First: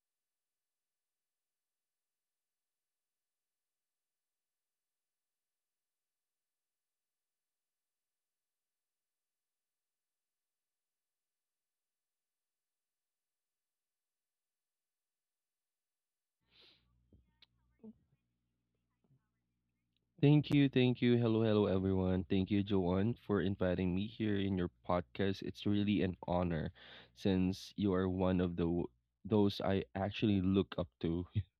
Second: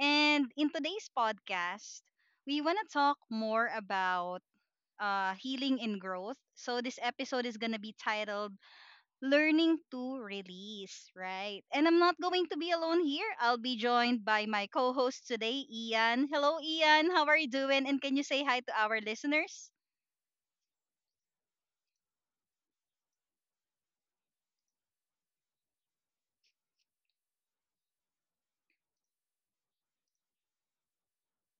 And in today's podcast, we want to talk more about healing and growth. So, this episode is going to be titled learning to release, right? And I'm not going to be alone here. I'll be joined by my co host today, Ian. Hello, Ian. How are you doing? And can you say hi to our listeners? Thank you, thank you. Hello, hello, everyone. Thank you, Joanne, for inviting me here in your podcast. It's really an honor, since you are one of the those I actually look up to.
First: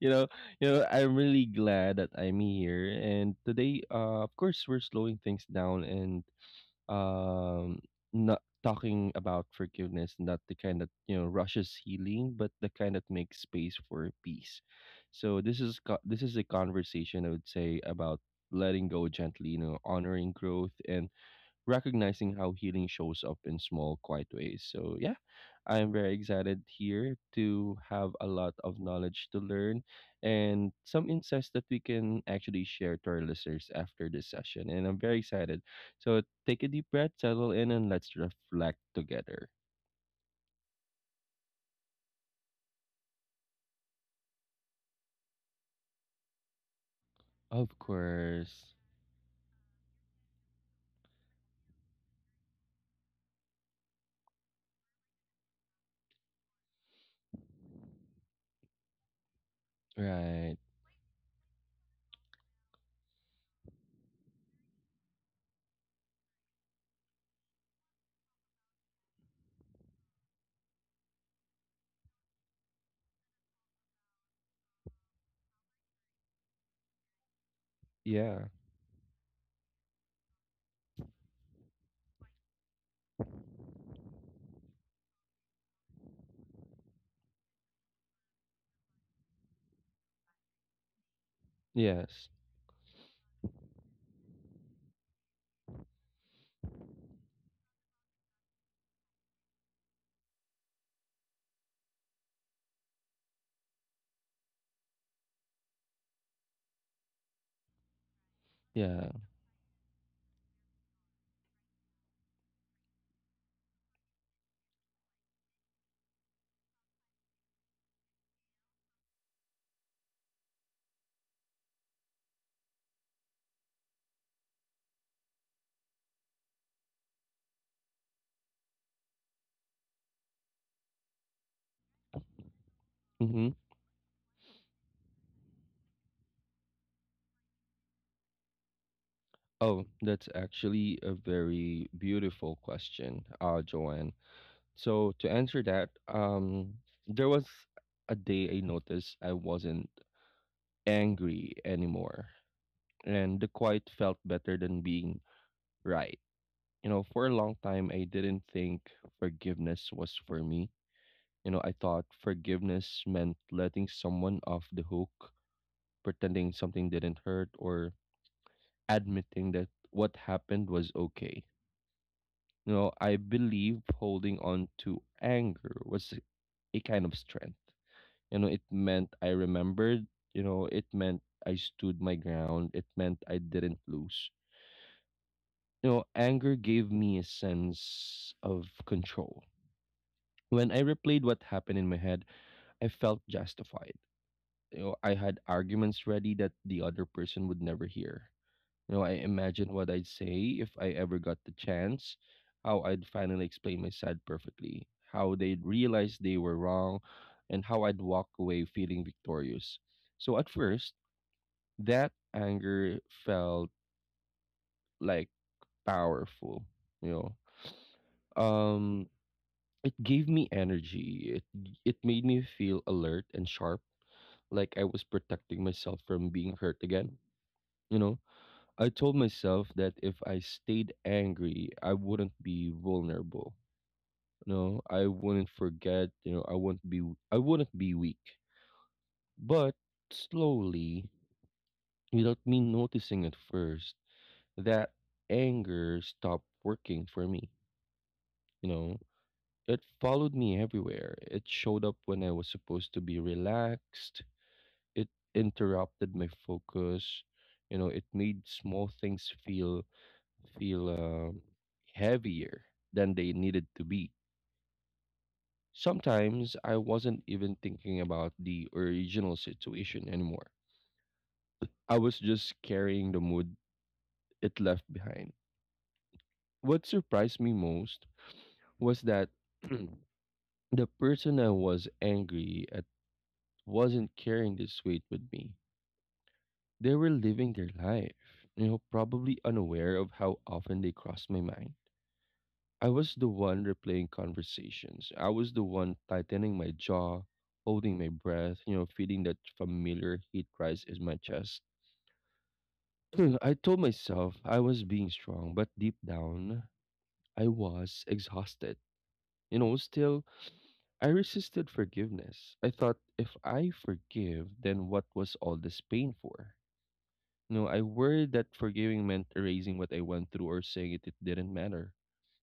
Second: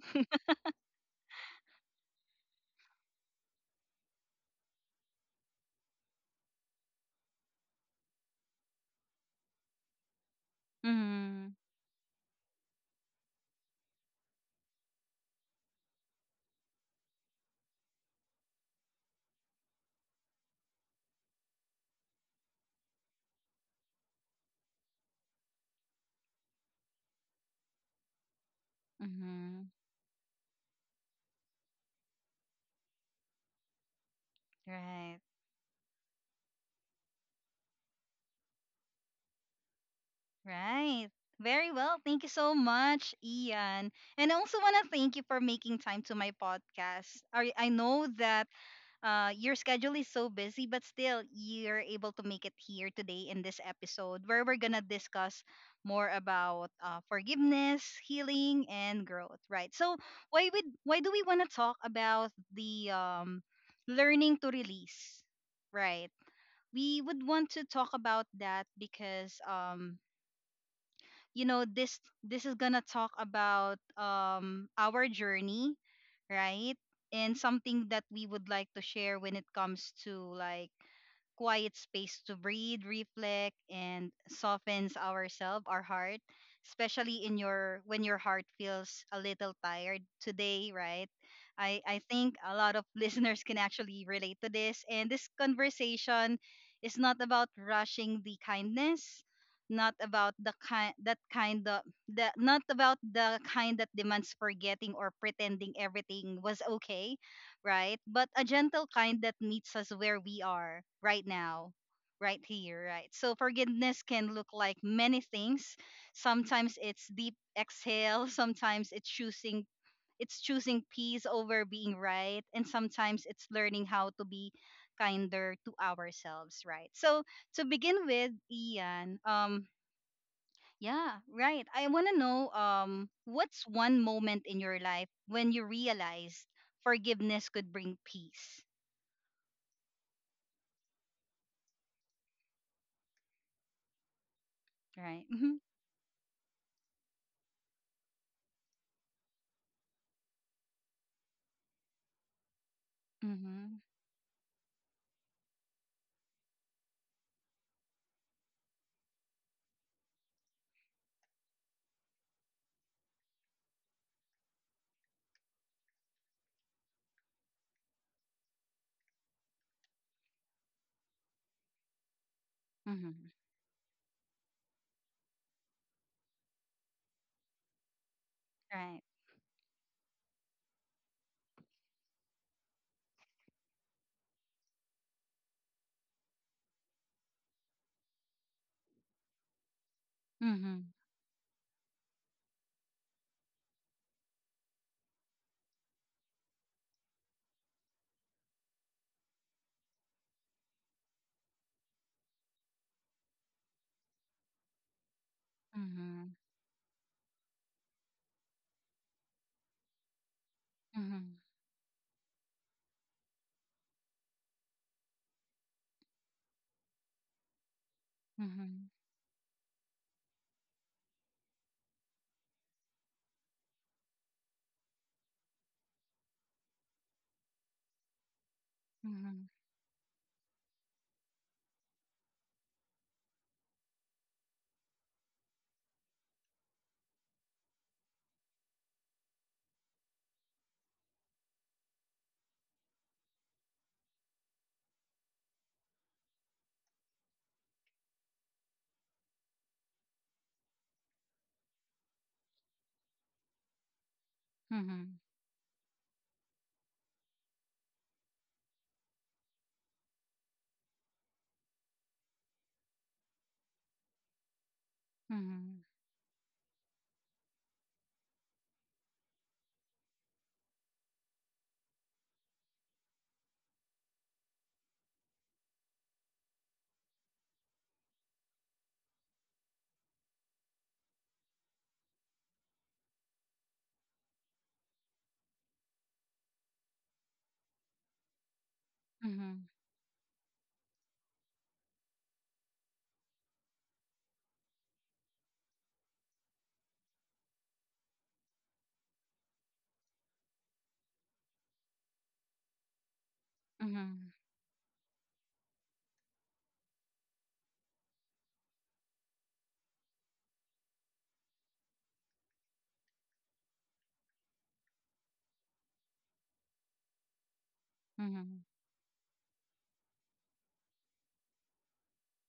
You know, I'm really glad that I'm here. And today, of course, we're slowing things down and um not talking about forgiveness, not the kind that Mm-hmm. rushes healing, but the kind that makes space for peace. So this is a conversation, I would say, about letting go gently, honoring growth, and recognizing how healing shows up in small, quiet ways. So, yeah, I'm very excited here to have a lot of knowledge to Mm-hmm. learn and some insights that we can actually share to our listeners after this session. And I'm very Right. excited. So, take a deep breath, settle in, and let's reflect together. Right. Very well. Thank you so much, Ian. And I also want to thank you for making time to my podcast. I Of know that course. Your schedule is so busy, but still you're able to make it here today in this episode where we're gonna discuss more about forgiveness, healing, and growth. Right. So Right. Why do we want to talk about the learning to release? Right. We would want to talk about that because you know this is gonna talk about our journey, right? And something that we would Yeah. like to share when it comes to like quiet space to breathe, reflect, and softens ourselves, our heart, especially in your when your heart feels a little tired today, right? I Yes. think a lot of listeners can actually relate to this. And this conversation is not about rushing the kindness, not about the kind that kind of the not about the kind that demands forgetting or pretending everything was okay, right? But a gentle Yeah. kind that meets us where we are right now, right here, right? So forgiveness can look like many things. Sometimes it's deep exhale, sometimes it's choosing peace over being right, and sometimes it's learning how to be kinder to ourselves, right? So to begin with, Ian, yeah, right. I want to know Mm-hmm. what's one moment in your life when you realized forgiveness could bring peace. Oh, that's actually a very beautiful question, Joanne. So Right. to Mhm. answer that, there was a day I noticed I wasn't angry anymore, and the Mhm. quiet felt better than being right. For a long time, I didn't think forgiveness was for me. I thought forgiveness meant letting someone off the hook, pretending something didn't hurt, or admitting that what happened was okay. I Mhm. believe holding on to anger was a kind of strength. It Right. meant I remembered. It meant I stood my ground. It meant I didn't lose. Anger gave me a sense of control. When I Mhm. replayed what happened in my head, I felt justified. I had arguments ready that the other person would never hear. I imagined what I'd say if I ever got the chance, how I'd finally explain my side perfectly, how they'd realize Mhm. they were wrong, and how I'd walk away feeling victorious. So at first, Mhm. that anger felt like powerful, you know. Mhm. Um it gave me energy. It made me feel alert and sharp, like I was protecting myself from being hurt again, you know. I told Mhm. myself that if I stayed angry, I wouldn't be vulnerable. I wouldn't forget, I wouldn't be weak. But slowly, without me noticing at first, that anger stopped working for me. You know, it followed me everywhere. It showed up when I was supposed to be relaxed. It Mhm. interrupted my focus. It made small things feel heavier than they needed to be. Mhm. Sometimes I wasn't even thinking about the original situation anymore. I was just carrying the mood it left behind. What surprised me most was that the person I was angry at wasn't carrying this weight with me. They were living their life, probably Mhm. unaware of how often they crossed my mind. I was the one replaying conversations. I was the one tightening my jaw, holding my breath, feeling that familiar heat rise in my chest. I told Mhm. myself I was being strong, but deep down, I was exhausted. Still, I resisted forgiveness. I thought if I forgive, then what was all this pain for? No, I worried that Mhm. forgiving meant erasing what I went through or saying it didn't matter.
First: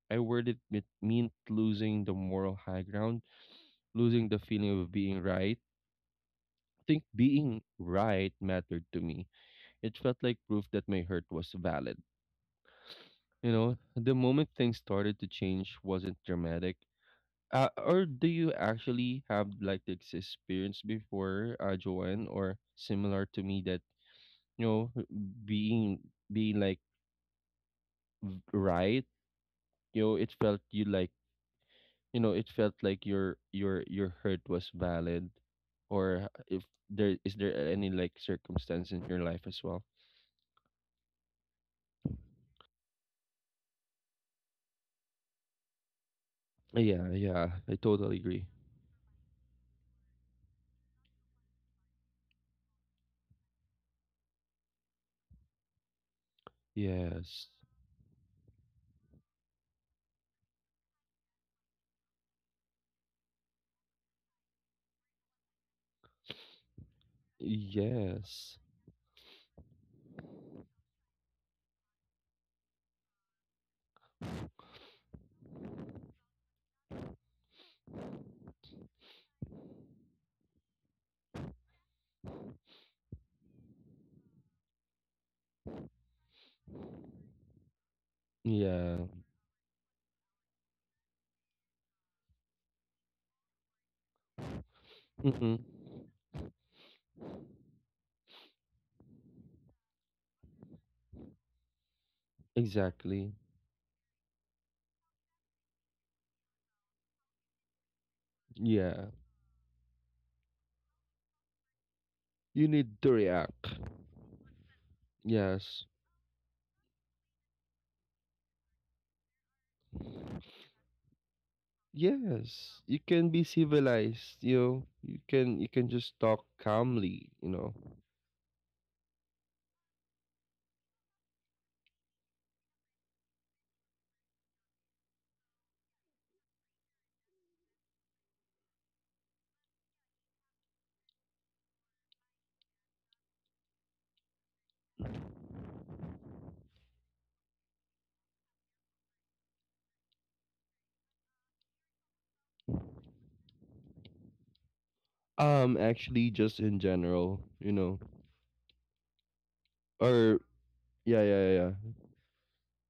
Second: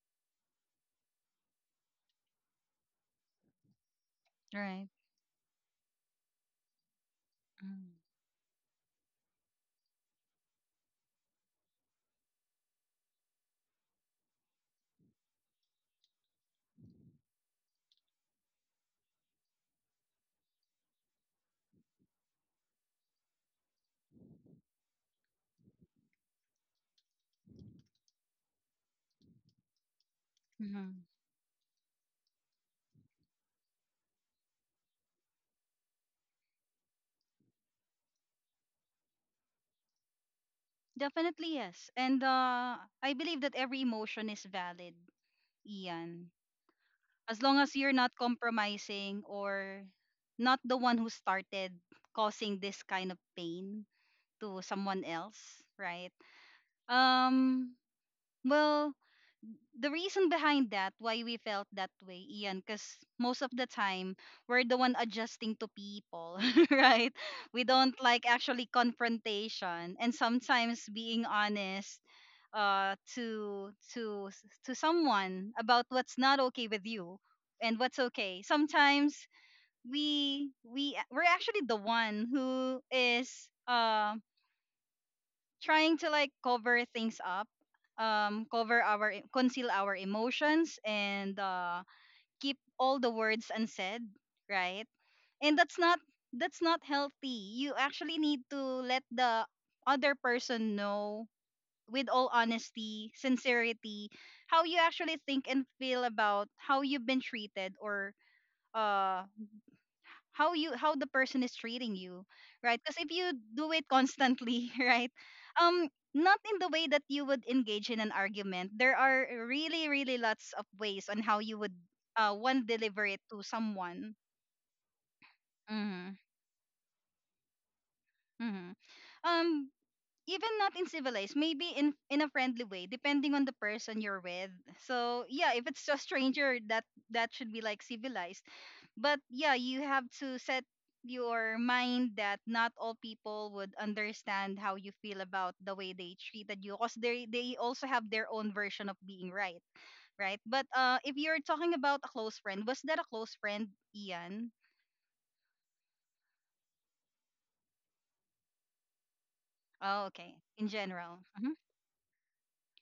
I worried it meant losing the moral high ground, losing the feeling Right. of being right. I think being Mhm. right mattered to me. It felt like proof that my hurt was valid. The moment things started to change wasn't dramatic. Or do you actually have like this experience before, Joanne, or similar to me that you know being being like right, it felt you Mhm. like, it felt like your hurt was valid, or if there is there any like circumstance in your life as well? Definitely yes. And I believe that every emotion is valid, Ian. Yeah, As yeah, long I as you're not totally agree. compromising or not the one who started causing this kind of pain to someone else, right? Yes, Um, well, the reason behind that, why we felt that way, Ian, because most of the time we're the one adjusting to people, right? We don't like yes. actually confrontation, and sometimes being honest uh to to to someone about what's not okay with you and what's okay sometimes we we're actually the one who is uh trying to like cover things up, cover Yeah. our conceal our emotions and keep all the words unsaid, right? Mm-hmm. And that's not, that's not healthy. You actually need to let the other person know with all honesty, Exactly. sincerity, how you actually think and feel about how you've been treated, or Yeah. uh how you, how the person is treating you, You right? need Because if to you react. do it constantly, right? Yes. um Not in the way that you would engage in an argument, there are really, really lots of ways on how you would one Yes, you deliver it can to be someone. civilized, you can Mm-hmm, just talk calmly. mm-hmm. Um, even not in civilized, maybe in a friendly way depending on the person you're with. So yeah, if it's a stranger, that should be like civilized, but yeah, you have to set your mind that not all people would understand how you feel about the way they treated you because they also have their own version of being right, right? But if you're talking about a close friend, was that a close friend, Ian? Actually just in general. Oh, Or okay, in yeah, yeah, general. yeah. Hmm. Yeah.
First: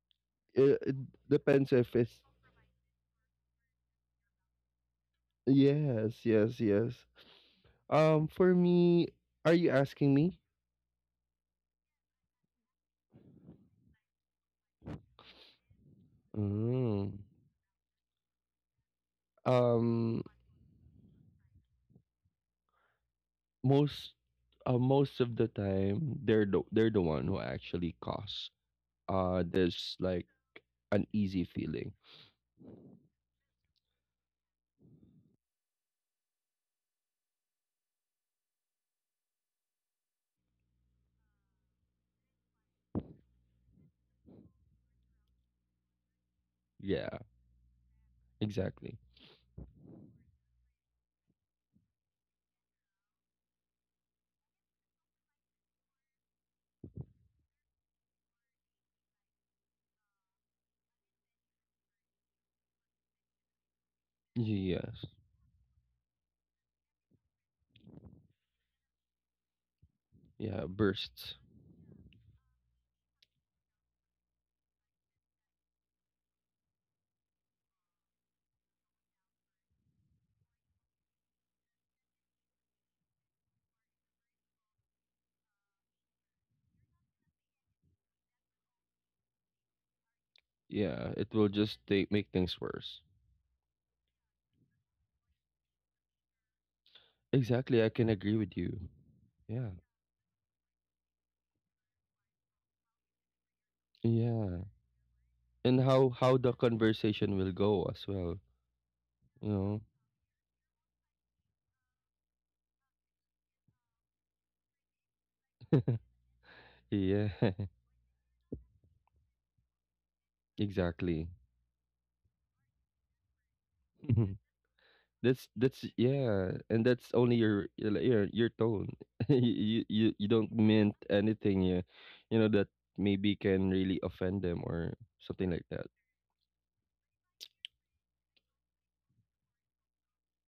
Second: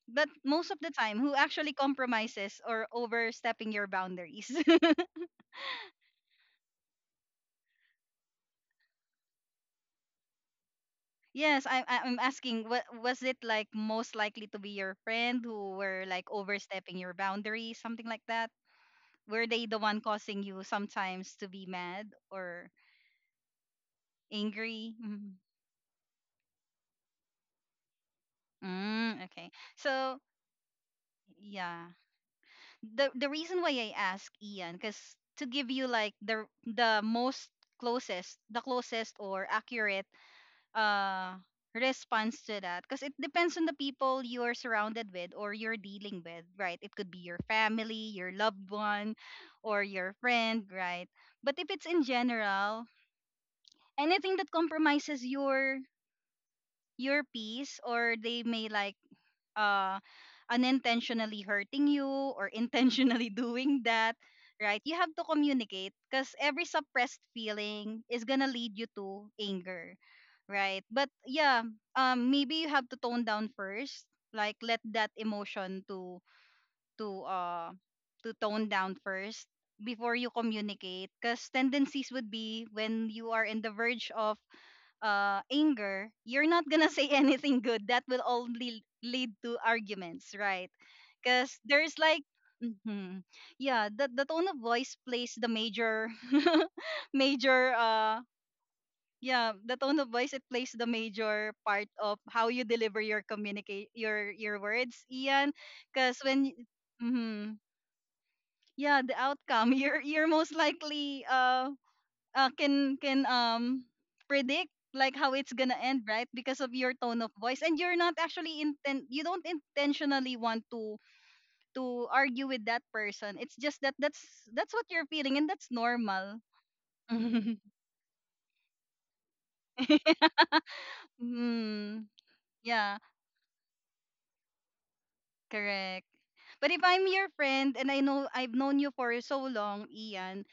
But most of It, the it time, who depends actually if it's compromises or overstepping your boundaries? yes, yes, yes. For me, are you asking me? Yes, I'm asking, what was it like, most likely to be your friend who were like overstepping your Mm. boundaries, something like that? Were they the one Um, causing you sometimes to be mad or most, angry? most Mhm. of the time, they're the one who actually cause Mm, okay. this So, like uneasy yeah. feeling. The reason why I ask Ian cuz to give you like the most closest, the closest or accurate uh response to that, because it depends on the people you're surrounded with or you're dealing with, right? It could Yeah, be your family, your loved exactly. one, or your friend, right? But if it's in general, anything that compromises your peace or they may like uh unintentionally hurting you or intentionally doing that, right? You Yes, have to communicate, because every suppressed feeling is gonna lead you to anger, yeah, right? But bursts. yeah, maybe you have to tone down first, like let that emotion to to uh to tone down first before you communicate, because tendencies would be when you are in the verge of anger, you're not gonna say anything good. That will only lead to arguments, right? Yeah, it will Because just there's take, like, make things worse. mhm, yeah, the tone of voice plays the major, major, Exactly, I can agree with you. yeah, Yeah. the tone of voice it plays the major part of how you deliver your communicate your Yeah. words, Ian. And Because how when, the conversation mm will go as well. Yeah, the You outcome, know. You're most likely, can predict like how it's gonna end, right? Because of your tone of Yeah. voice, and you're not actually intent, you don't intentionally want to Exactly. Argue with that person. It's just that that's what you're feeling, and that's that's that's normal. yeah, and that's only your like, your tone. You don't mean anything, yeah. Hmm. You know that Yeah, maybe can really offend them or something like that. correct. But if I'm your friend and I know, I've known you for so long, Ian,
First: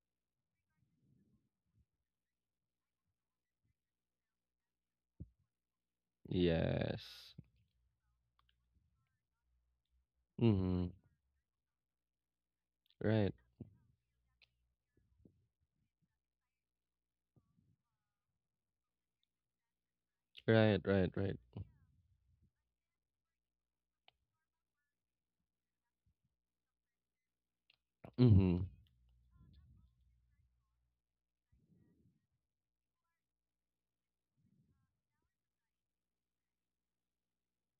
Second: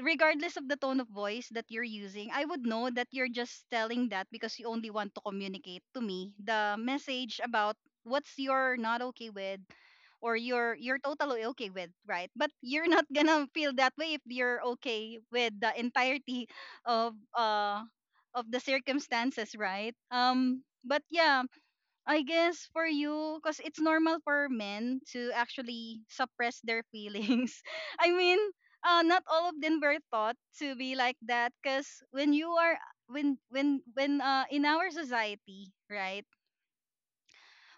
regardless of the tone of voice that you're using, I would know that you're just telling that because you only want to communicate to me the Yes. message about what's, you're not okay with, or you're Mm-hmm. you're totally okay with, right? But you're not Right, gonna feel that way if you're okay with the entirety of uh of the circumstances, right? Um, right, but right, right. yeah, I guess for you, because it's normal for men to actually suppress their feelings. I mean, Mm-hmm. Not all of them were taught to be like that. Because when you are when in our society, right?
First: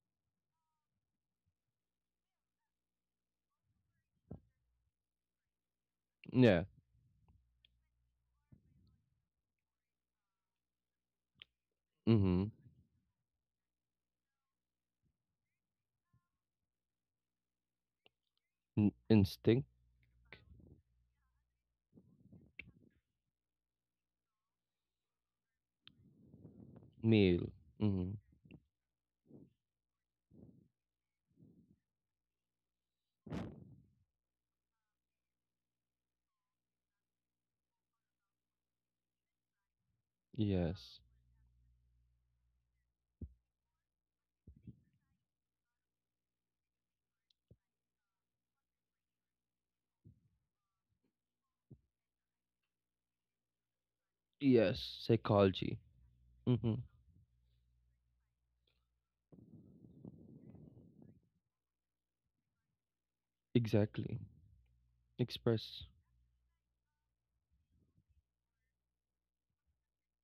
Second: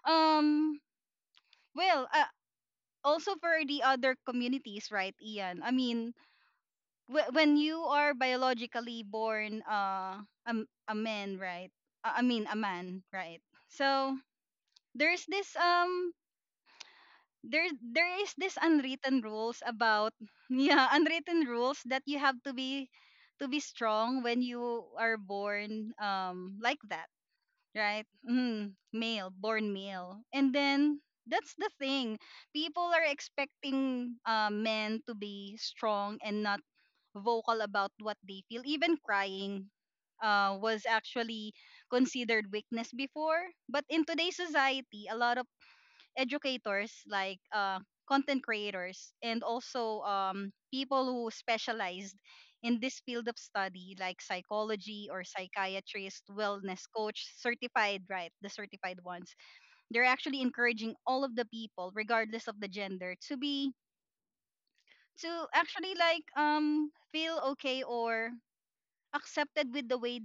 Um, well, uh, also for the other communities, right, Ian? I mean, Yeah. When you are biologically born, a man, right? I Mm-hmm. mean, a man, right? So there's this there there is this unwritten rules Instinct. about yeah, unwritten rules that you have to be strong when you are born like that, Male. right? Mm-hmm. Mm, male, born male, and then that's the thing. People are expecting men to be strong and not vocal about what they feel. Even crying was Yes, actually considered weakness before, but in today's society, a lot of educators like content creators and also people who specialized in this field of study like yes, psychology or psychology. psychiatrist, Mm-hmm. wellness coach certified, right, the certified ones, they're actually encouraging all of the people regardless of the gender to be Exactly. to Express. actually like feel okay or accepted with the way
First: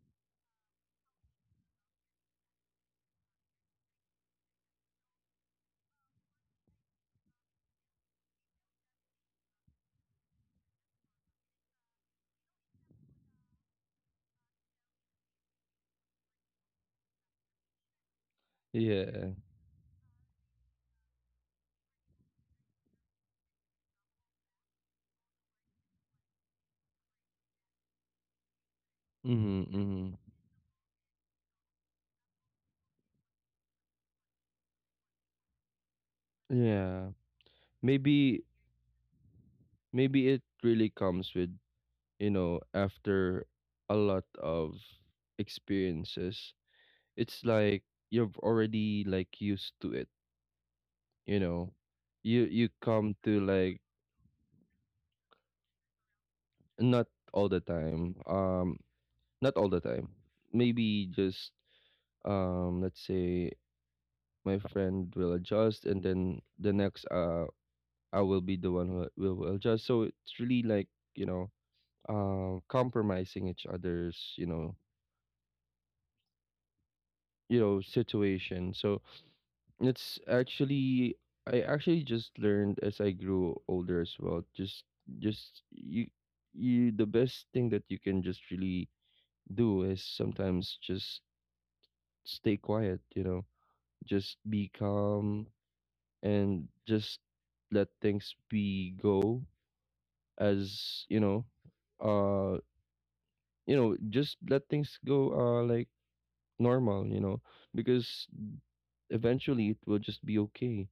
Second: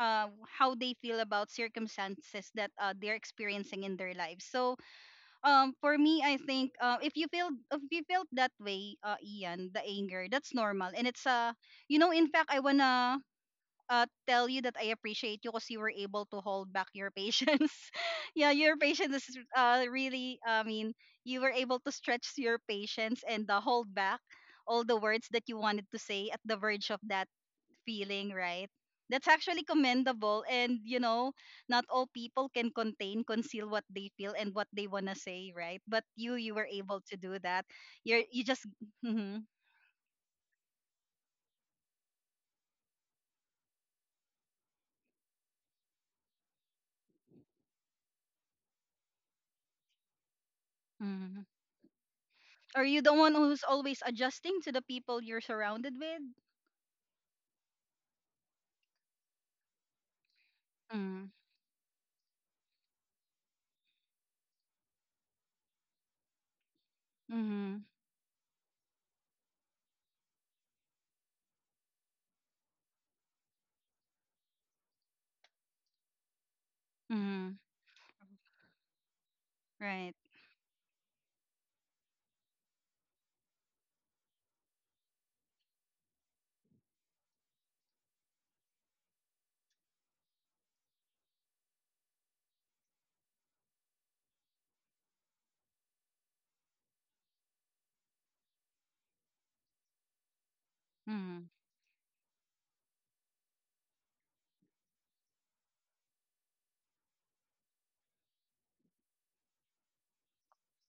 how they feel about circumstances that they're experiencing in their lives. So for me I think if you feel, if you felt that way, Ian, the anger, that's normal, and it's you know, in fact I wanna tell you that I appreciate you because you were able to hold back your patience. Yeah, your patience Yeah. is, really, I mean, you were able to stretch your patience and hold back all the words that you wanted to say at the verge of that feeling, right? That's actually Mhm. Mhm. commendable. And, you know, not all people can contain, conceal what they feel and what they want to say, right? But you were able Yeah. to do that. You're, Maybe you just, mhm, maybe it really comes with, you know, after a lot of experiences. It's like you've already like used to it, you mhm, know. You are you come the one to who's like always adjusting to the people you're surrounded with? not all the time. Not all the time. Maybe Mm, just let's say my friend will adjust and then the next mhm, I will be the one who will adjust. So it's really like you know, compromising each other's mhm, situation. So right. it's actually I actually just learned as I grew older as well. Just you the best thing that you can just really do is sometimes just stay quiet. You know, just be calm and just let things be go as Mhm, uh just let things go like normal, because eventually it will just be okay,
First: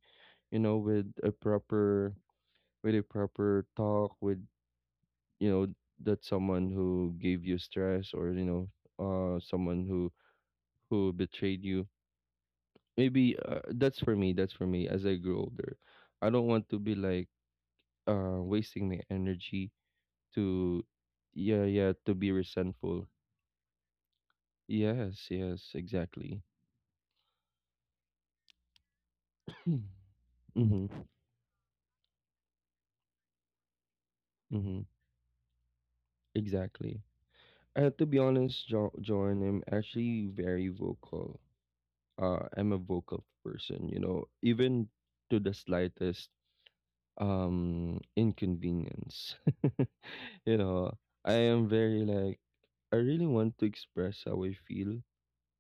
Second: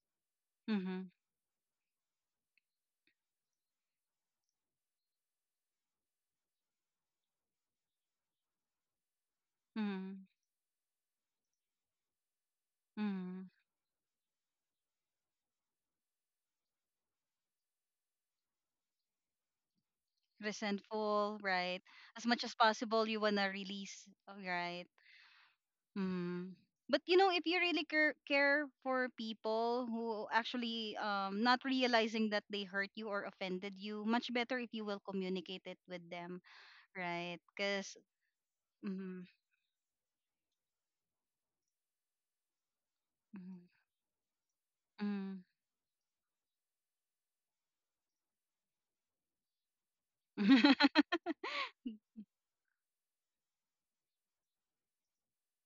you know, with mhm, a proper talk with you know that someone who gave you stress or you know someone who mhm, who betrayed you. Maybe mhm. That's for me as I grow older, I don't want to be like wasting my energy to Resentful, yeah, right? yeah, to As be much as possible, resentful. you want to release, oh, right? Yes, yes, exactly. Mm. But you know, if you really care, care for people who Mm-hmm. actually not realizing that they hurt you or offended you, much better if you Mm-hmm. will communicate it with them, Exactly. right? Uh, Because to be honest, jo- mm-hmm, John, I'm actually very vocal. I'm a vocal person, even mm-hmm, to the slightest inconvenience. you know, I am very like I really want to express how I feel,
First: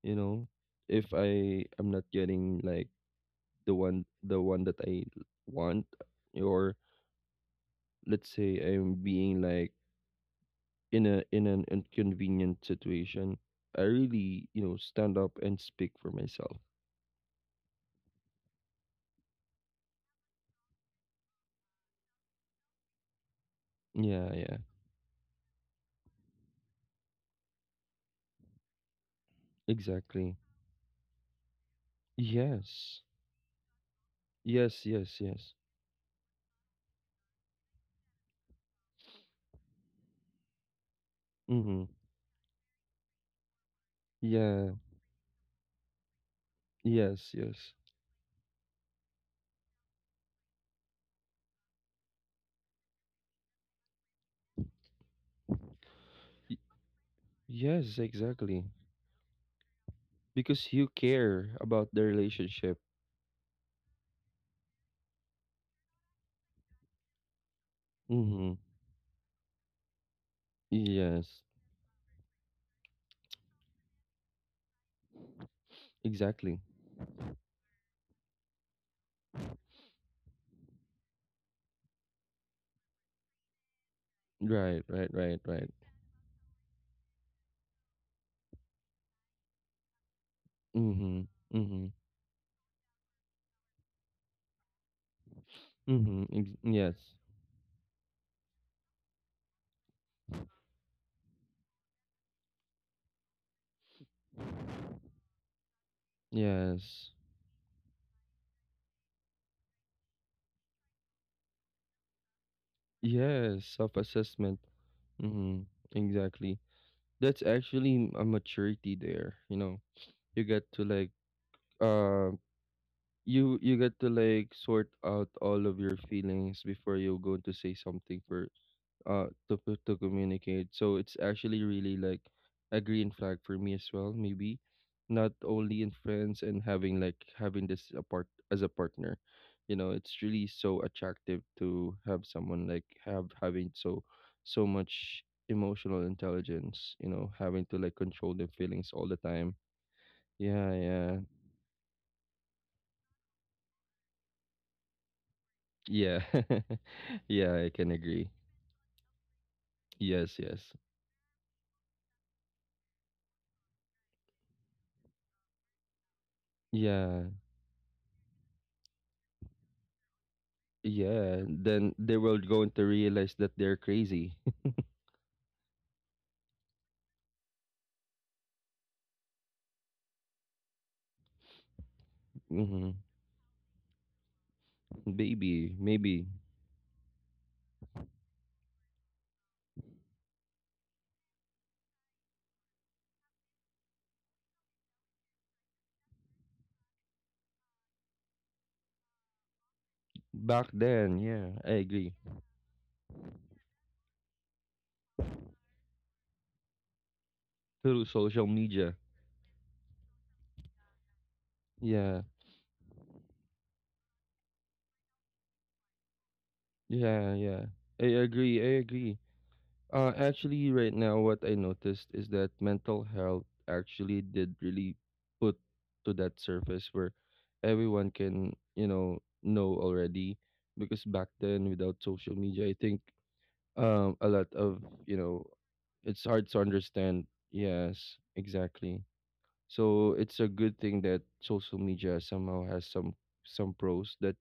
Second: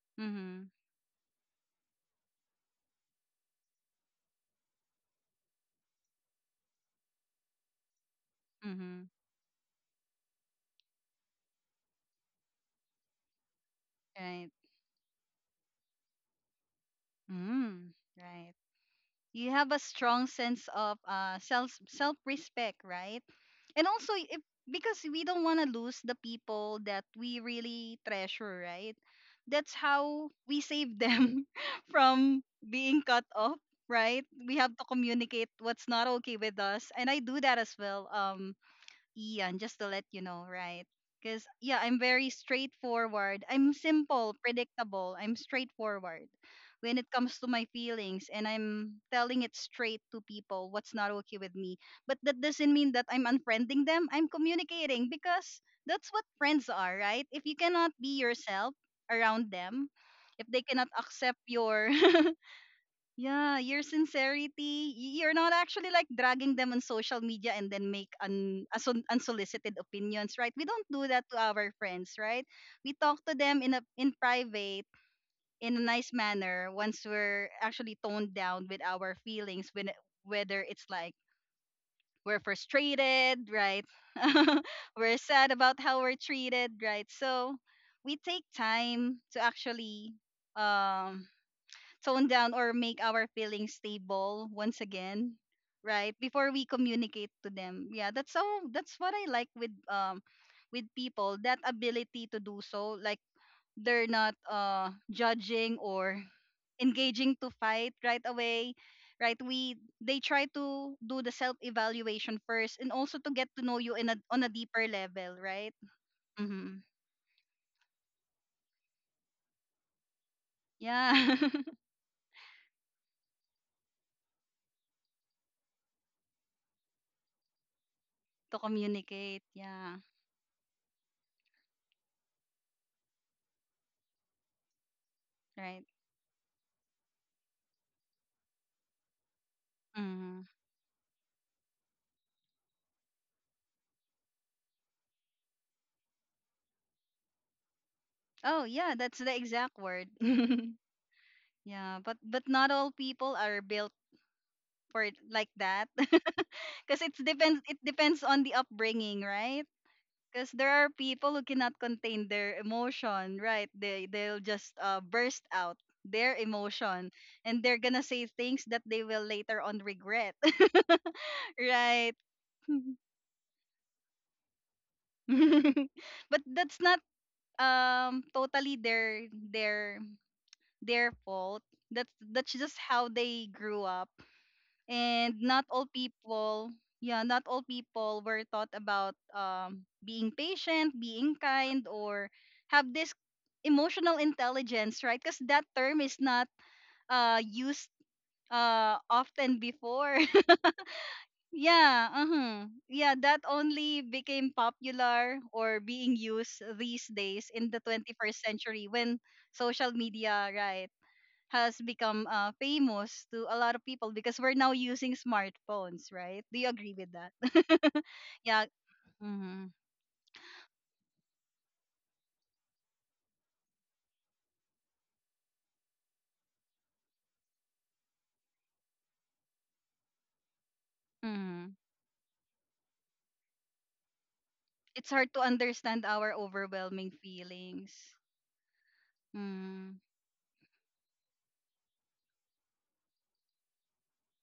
you know, mm-hmm, if I am not getting like the one that I want or let's say I'm mm-hmm, being like in a in an inconvenient situation, I really, right, you know, stand up and speak for myself. mm, right. You have a strong sense of self, self respect, right? And also Yeah, if, yeah. because we don't want to lose the people that we really treasure, right? That's Exactly. how we save them from Yes. being cut off, right? We have Yes, to yes, yes. communicate what's not okay with us, and I do that as well, Ian, just to let you know, right? Because, Mm-hmm. yeah, I'm very straightforward. I'm simple, Yeah. predictable. I'm straightforward when it Yes, comes to yes. my feelings, and I'm telling it straight to people what's not okay with me. But that doesn't mean that I'm unfriending them. I'm communicating because that's what Y- friends are, right? If you yes, cannot be exactly. yourself around them, if they Because you cannot accept care about your the relationship. yeah, your sincerity. You're not actually like dragging them on social media and then make Mm-hmm. Unsolicited opinions, right? We don't do that to Yes, our friends, right? We talk to them in private in a nice exactly. manner once we're actually toned down with our feelings when whether it's like we're frustrated, right? Right, right, We're right, sad right. about how we're treated, right? So, we take time to actually Mm-hmm. um Mm-hmm. tone down or make our feelings stable once again right Mm-hmm. Ex- before we yes. communicate to them, yeah. That's what I like with people, that ability to do so, like they're not judging or Yes. engaging to fight right away, right? we They try to do the self evaluation first and also to get to Yes. know you in a on a Self-assessment. deeper level, Mm-hmm. right? Exactly. Mm-hmm. That's actually a maturity there. You get to like Yeah. uh you get to like sort out all of your feelings before you go to say something To communicate, to yeah. communicate. So it's actually really like a green flag for me as well, maybe. Not only Right. in friends and having this apart as a partner. It's Mm-hmm. really so attractive to have someone like have having so much emotional intelligence, having to like control their Oh feelings yeah, all the that's the time. exact word. Yeah, yeah. Yeah, but not all people are built for it like that. Yeah. Because yeah, I it can depends agree. on the upbringing, right? Yes, Because there yes. are people who cannot contain their emotion, right? They'll just burst out their emotion Yeah, and they're gonna say things that they will later on regret, yeah, then they right? were going to realize that they're crazy. But that's not totally their fault. That's just Hmm. how they grew up and not Maybe, all maybe people, yeah, not all people were taught about being patient, being kind, or have this emotional intelligence, right? Because that term is not used often before. back then. Yeah, I agree. Yeah, uh-huh. Yeah, that only became popular or being used these days in the Through 21st social century, media. when social media, right, has Yeah, become famous to a lot of people because we're now using smartphones, right? Do you agree with that? yeah, yeah. I agree. Yeah. I agree. Mm-hmm. Actually, right now, what I noticed is that mental health actually did really put to that surface where everyone can, you know already. Because back Mm-hmm. then, without social media, I think a lot of It's you hard to know understand it's our hard to overwhelming understand. feelings. Yes, exactly. Mm, So it's a good thing that social media somehow has some pros that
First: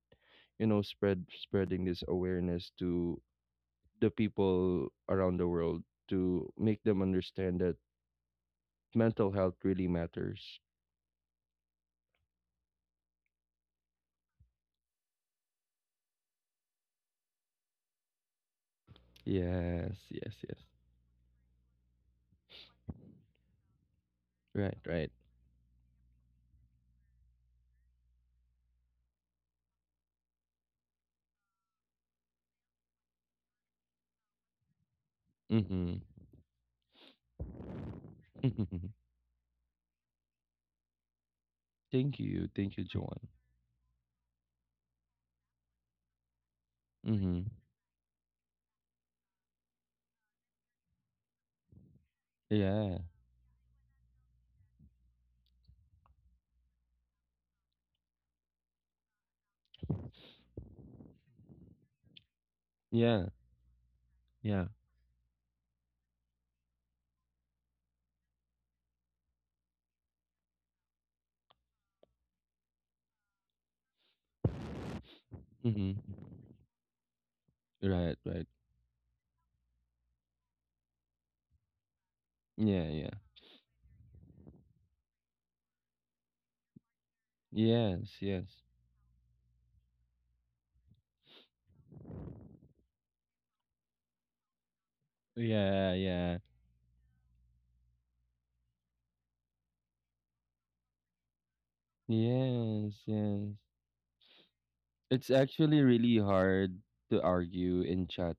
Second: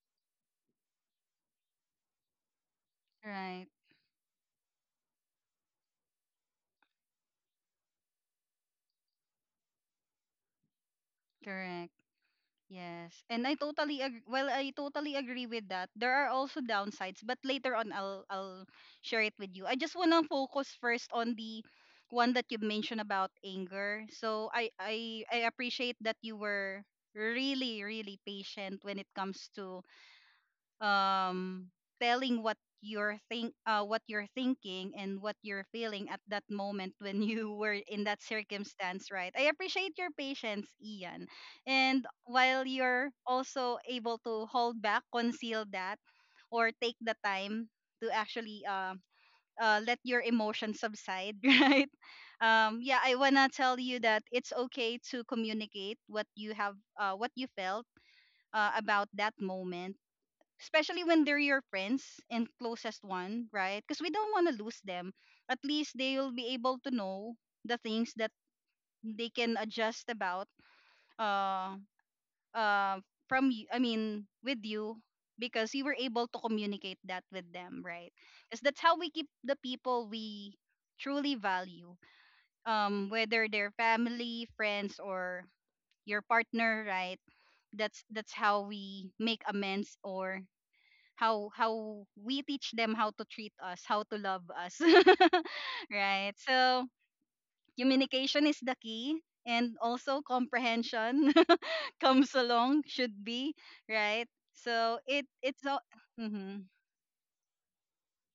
spreading this awareness to right. the people around the world to make them understand that mental health really matters. Correct. Yes, and I totally I totally agree with that. There are also downsides, but later on I'll share it with you. I just Yes, want to yes, yes. focus first on the one that you mentioned about anger. So Right, right. I appreciate that you were really, really patient when it comes to um telling what you're think what you're thinking and what you're Mm-hmm. feeling at that moment when you were in that circumstance, right? I appreciate your patience, Ian. And Thank you, while thank you, you're Joanne. also able to hold back, conceal that or take the Mm-hmm. time to actually let your emotions subside, right? Yeah, Yeah, I want to tell you that it's okay to communicate what you have what you felt about that moment, especially when they're your friends and closest yeah, one, right? Because we don't want to yeah. lose them. At least they will be able to know the things that they can adjust about, uh uh from you, I mean with you, because you Mm-hmm. were able to communicate that with them, right? Right, right. Because that's how we keep the people we truly value, Yeah, yeah. Whether they're family, friends, or your partner, right? Yes, That's yes. how we make amends or how we teach them how to treat us, how to love us. Yeah, Right? yeah. So, communication is the key, and also comprehension comes along Yes, should yes. be, right? So, It's it's actually all really mhm. hard to argue in chat.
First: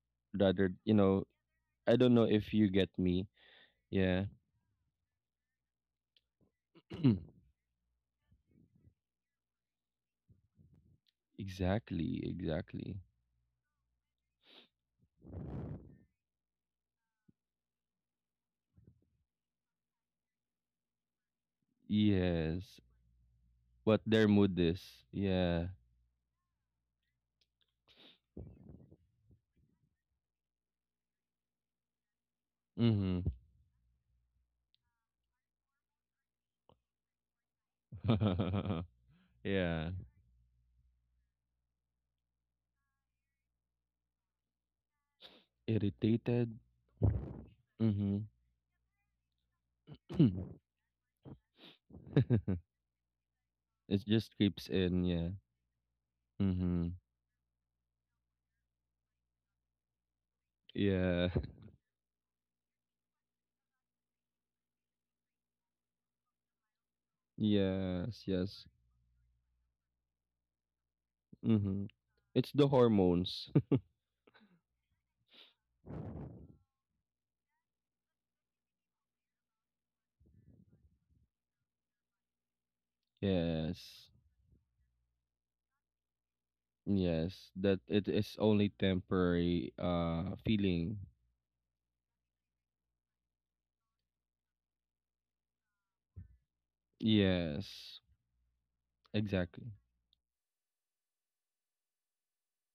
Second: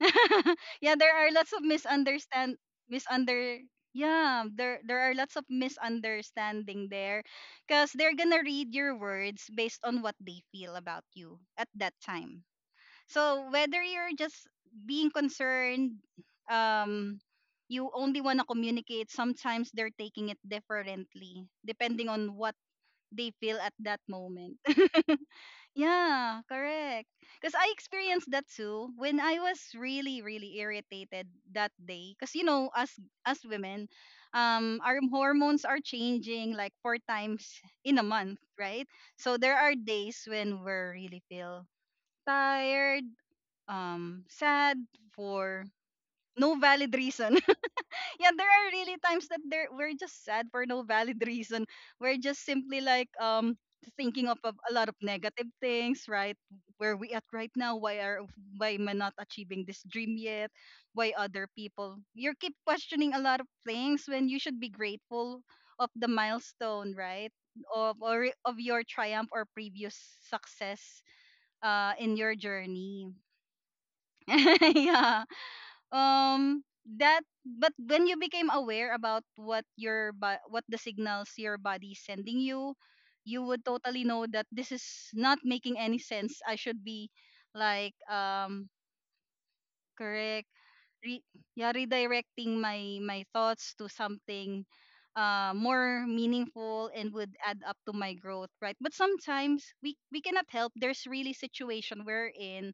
Rather, you Yeah, there know, are lots of I don't know if misunderstand you get me. misunder Yeah. yeah, there are lots of misunderstanding there because they're gonna read your words based on what they feel about you at that Exactly, time. exactly. So whether you're just being concerned, um, you only want to communicate. Sometimes they're taking it differently, depending on what Yes. they feel at that What their moment. mood is. Yeah. Yeah, correct. Because I experienced that too when I was really, really irritated that day. Because you know, Mm-hmm. as women, our hormones are changing like 4 times in a month, right? So there are Yeah. days when we really feel tired, um, sad for Irritated. no valid reason. Mm-hmm. Yeah, there are really times that there we're just sad for no valid reason. We're just simply like It thinking just of creeps a lot of in, yeah. negative things, right? Mm-hmm. Where we at right now, why am I not achieving this dream yet? Why Yeah. other people, you keep questioning a lot of things when you should be grateful of the milestone, right? Yes, Of yes. your triumph or previous success Mm-hmm. In your It's the journey. hormones. Yeah, that but when you became aware about what the signals your body is sending you, you would totally Yes. know that this is not making any sense, I should be Yes. That like, it is only temporary correct, feeling. re- yeah, redirecting my thoughts to something more meaningful and would add up to Yes. my growth, right? But sometimes Exactly. We cannot help, there's really situation wherein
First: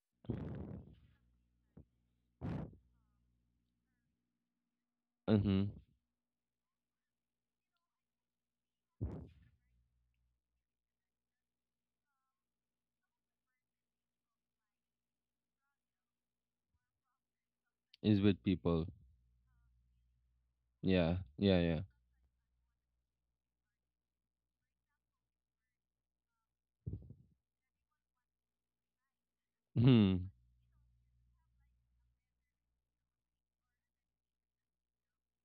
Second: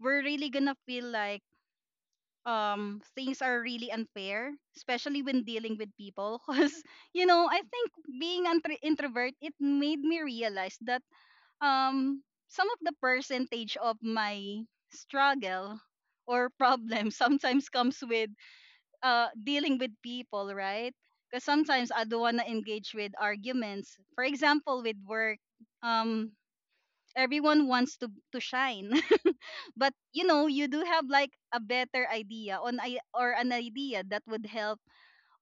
we're really gonna feel like things are really unfair, especially when Mm-hmm. dealing with people, because you know, I think being an introvert, it made me realize that um some of the percentage of my struggle or problem sometimes comes Is with with people. Dealing with people, right? Yeah. Because Yeah. Yeah. sometimes I don't want to engage with arguments, for example with work, um everyone wants to shine. But you Hmm. know, you do have like a better idea on I or an idea that would help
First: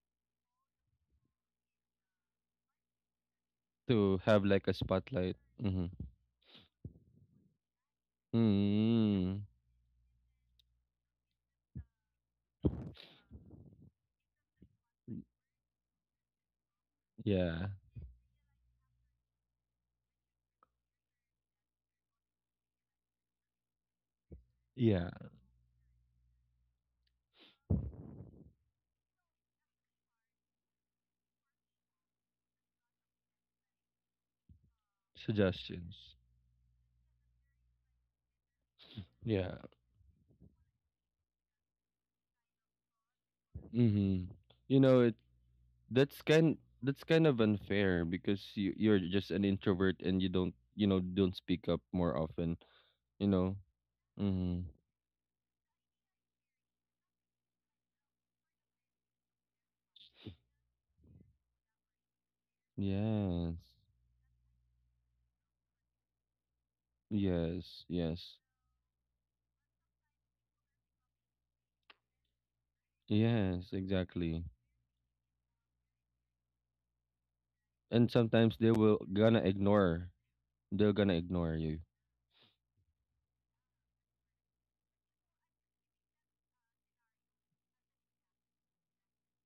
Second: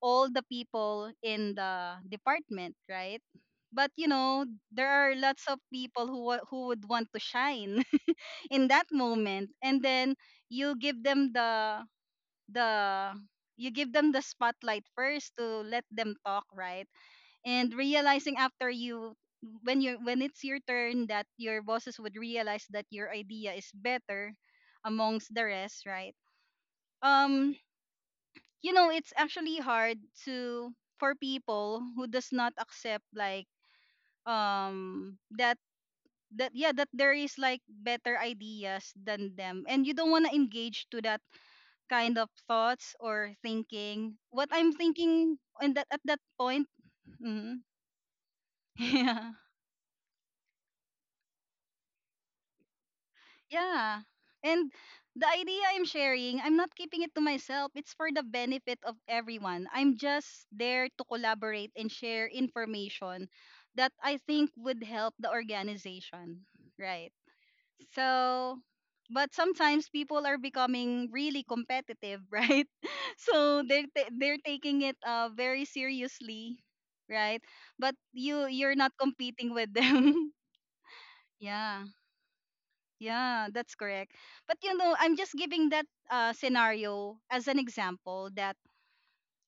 all the people in the department, right? But you To know, have like a there are spotlight. lots of Mm-hmm. people who would want to shine in that Mm-hmm. moment, and then you give them the you give them the spotlight first to let them talk, right? Yeah. And realizing after you when it's your turn, that your bosses would realize that your idea is better Yeah. amongst the rest, right? um you know, it's actually hard to for people who does not accept like, um that Suggestions. that, yeah, that there is like better ideas than Yeah. them, and you don't want to engage to that kind of thoughts or thinking, Mm-hmm. what I'm You know it thinking, and that at that that's kind point that's kind of mm, unfair because you're yeah. just an introvert and you don't you know don't speak up more often. You know? Yeah. Mm-hmm. And the idea I'm sharing, I'm not keeping it to myself. It's for the benefit of everyone. I'm just there to collaborate and share information Yes. that I think would help the organization. Right. Yes. Yes. So, but sometimes people are becoming really competitive, right? So Yes, they're exactly. taking it very seriously, right? But And sometimes they you're not will gonna competing with ignore. them. They're gonna ignore you. Yeah. Yeah, that's correct. But you know, I'm just giving that scenario as an example that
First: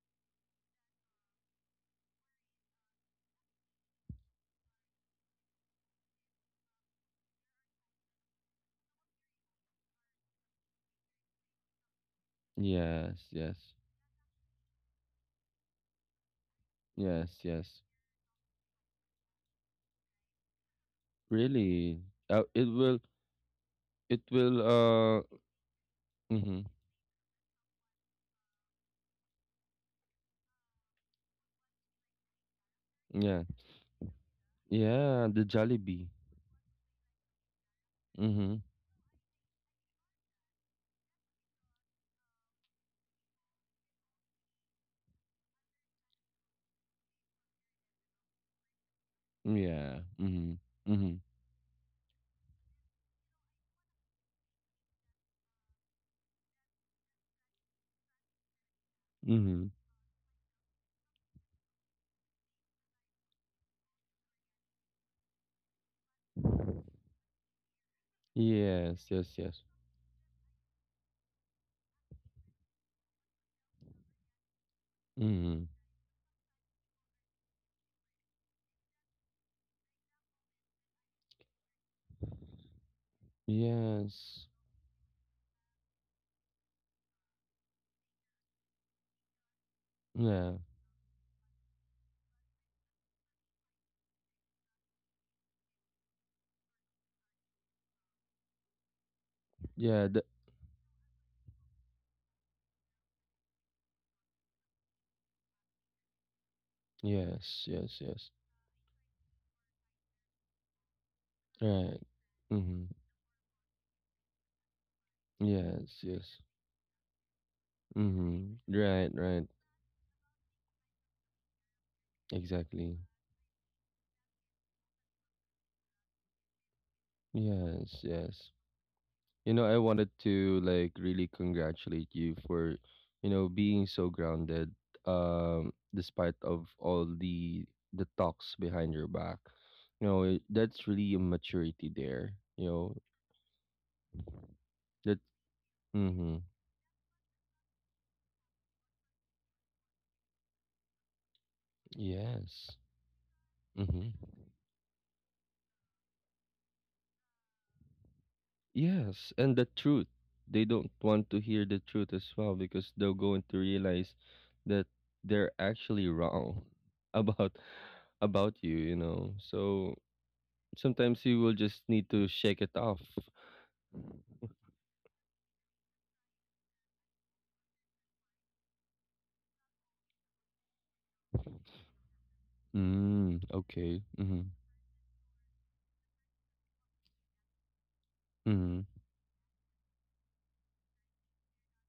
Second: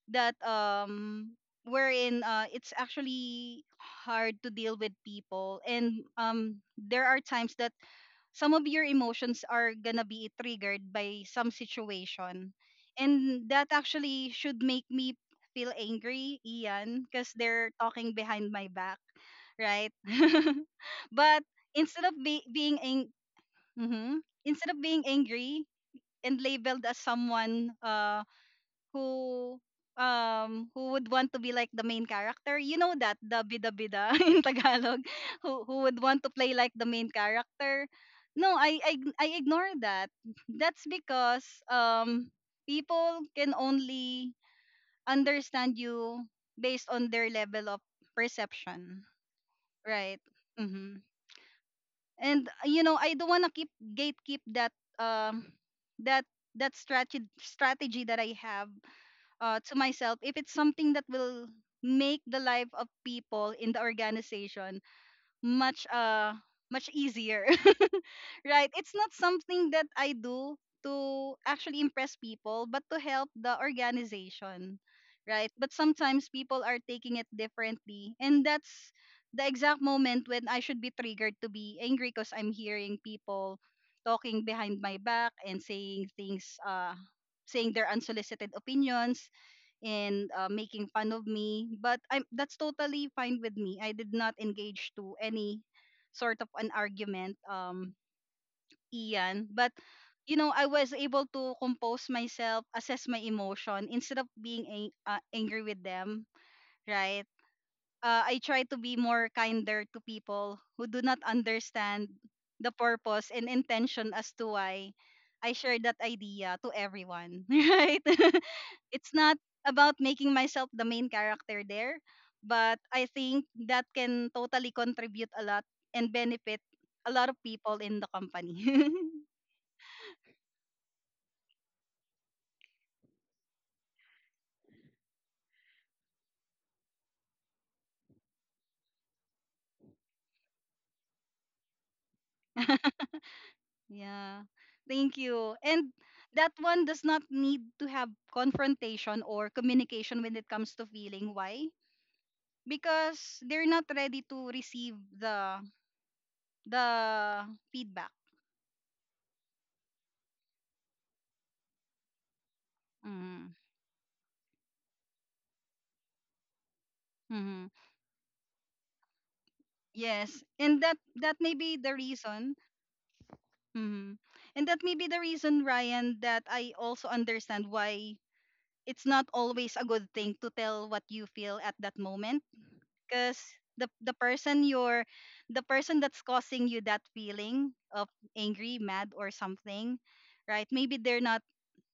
that um wherein, it's actually hard to deal with people, and um, there are times that some of your emotions are gonna be triggered by some situation, Yes, and that yes. actually should make me feel angry, Ian, because Yes, they're yes. talking behind my back, right? But Really. instead of Uh, be- it being will ang- hmm, it will instead of being uh angry and mm-hmm. labeled as someone, who, who would want to be like the main character, you know, that Yeah. the bida bida in Tagalog, Yeah, the who would Jollibee. want to play like the main character, no, Mhm. I ignore that. That's because, um, people can only understand you based on their level of perception, Yeah. right? Mhm. Mm-hmm. Mhm. And you know, I don't want to keep gatekeep that, um that that strategy that I have Mhm. to myself, if it's something that will make the life of people in the organization much uh much easier. Right. It's Yes, not yes, yes. something that I do to actually impress people, but to help the organization. Right. Mhm. But sometimes people are taking it differently. And that's the exact moment when I should be triggered to be angry, because I'm hearing people talking Yes. behind my back and saying things, saying their unsolicited opinions and, Yeah. making fun of me. But that's totally fine with me. I did not engage to any sort of an argument. Ian, but Yeah, you know, I was able to compose myself, assess my emotion instead of angry with them, right? yes, yes, yes. I try to be more kinder to people who do not Right. understand the Mm-hmm. purpose and intention as to why I shared Yes, that yes. idea to everyone, right? Mm-hmm. Right, It's not right. about making myself the main character there, but Exactly. I think that can totally contribute a lot and benefit a lot of people Yes, in the yes. company. You know, I wanted to, like, really congratulate you for, you know, being so grounded, despite of all the talks behind your back. You know, that's really a maturity there. You know, Yeah. Thank that. you. And Mm-hmm. that one does not need to have confrontation or communication when it comes to feeling. Why? Yes. Because they're not Mm-hmm. ready to receive the feedback. Yes, and the truth. They don't want to hear the truth as well because they're going Mm. to realize that they're actually wrong about Mm-hmm. You, you know. So Yes. And sometimes that you may will be just the need to reason. shake it off. Mm-hmm. And that may be the reason, Ryan, that I also understand why it's not always a good thing to tell what you feel at that moment, because Mm, okay. the Mm-hmm. person you're the person that's causing you that feeling of angry, Mm-hmm. mad or something, right? Maybe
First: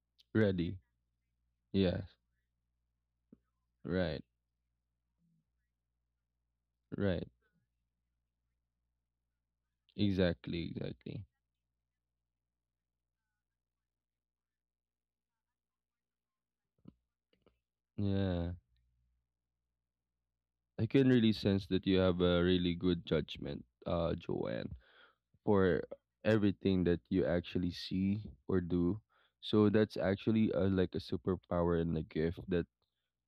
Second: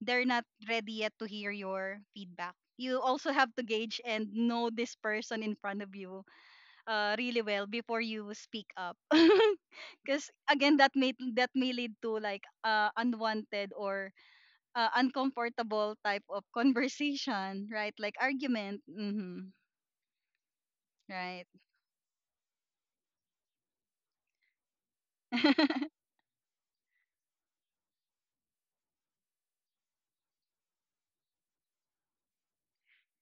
they're not Ready. ready yet to hear your Yes. feedback. You also have to gauge Right. and know this person in front of you Right. really well before you speak up. Because Exactly. again, Exactly. that may lead to like unwanted or uncomfortable type of conversation, right? Like Yeah. argument. I can really Right. sense that you have a really good judgment, Joanne, for everything that you actually see or do. So that's actually, a, like, a superpower and a gift that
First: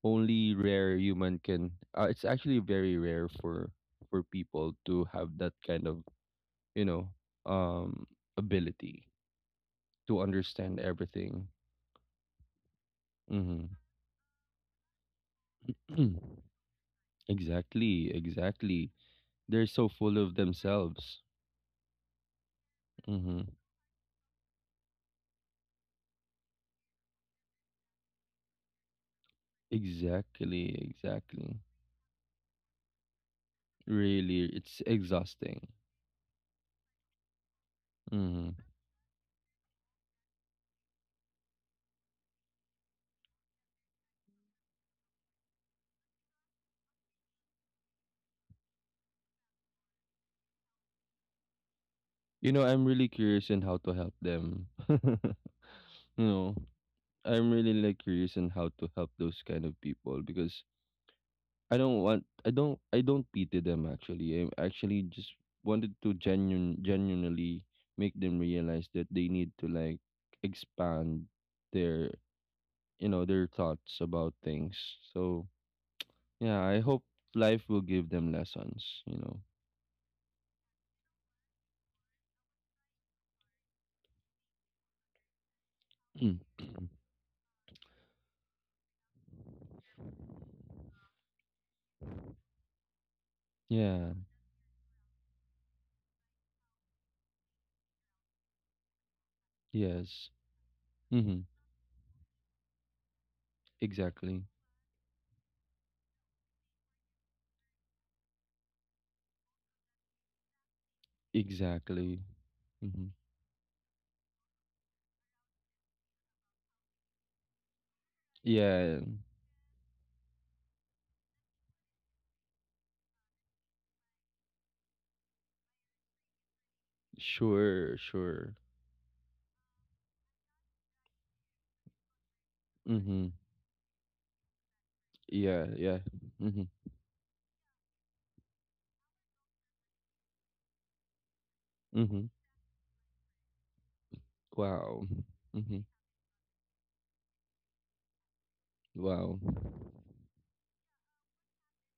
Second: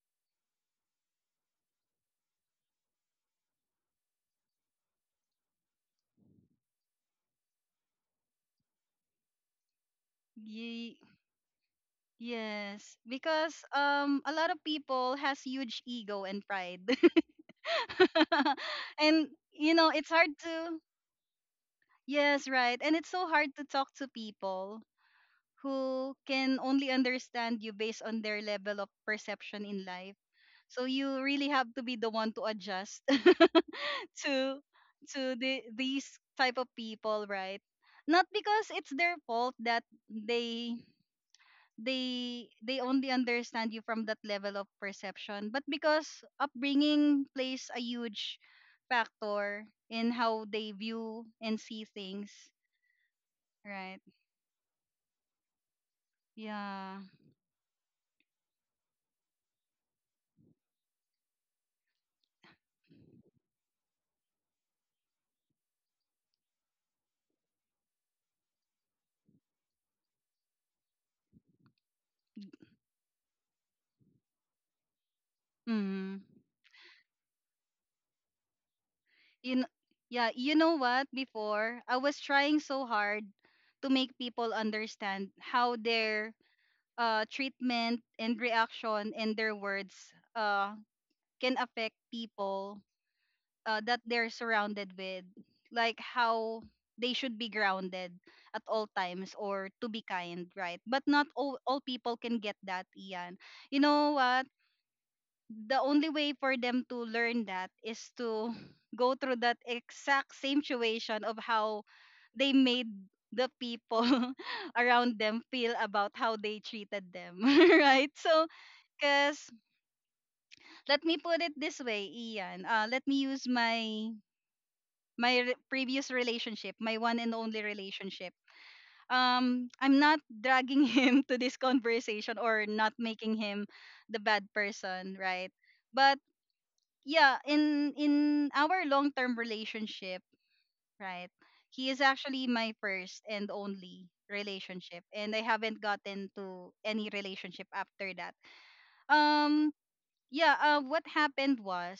only rare human can. It's actually very rare for people to have that kind of, you know, um ability to understand Ye- everything. yes, because Hmm a lot of people has huge ego and pride. exactly, exactly. And They're you so know, it's full hard of to. themselves. Yes, right. And it's so Hmm hard to talk to people who can only understand you based on their level of perception in life. Exactly, So you really exactly. have to be the one to adjust Really, to it's to the exhausting. these type of people, right? Not Mm-hmm. because it's their fault that they they only understand you from that level of perception but because upbringing plays a huge factor in how they view and see things, You know, I'm really curious in how to right? help them. you know, Yeah. I'm really, like, curious in how to help those kind of people because I don't pity them actually. I actually just wanted to genuinely make them realize that they need to, like, expand their, you know, their thoughts about things. So mm yeah, I hope life will give them lessons, you know. you know, yeah, you know what, before I was trying so hard to make people understand how their treatment and reaction and their words can affect people that yeah. they're surrounded with, like how they should be grounded at all times or to be Yes. kind, right? But not hmm all, all people can get that, Ian. You know Exactly. what? The only way for them to learn that is to go through that exact same situation of how Exactly. they made hmm the people around them feel about how they treated them, right? So, Yeah, because let me put it this way, Ian. Let me use my previous relationship, my one and only sure, relationship. sure. I'm not dragging him to this conversation or not hmm making him the bad person, right? Yeah, yeah. But hmm yeah, in our long-term relationship, right? He is hmm actually my first and only relationship Wow. and I hmm haven't gotten to any relationship after that. Wow. Um yeah, what happened was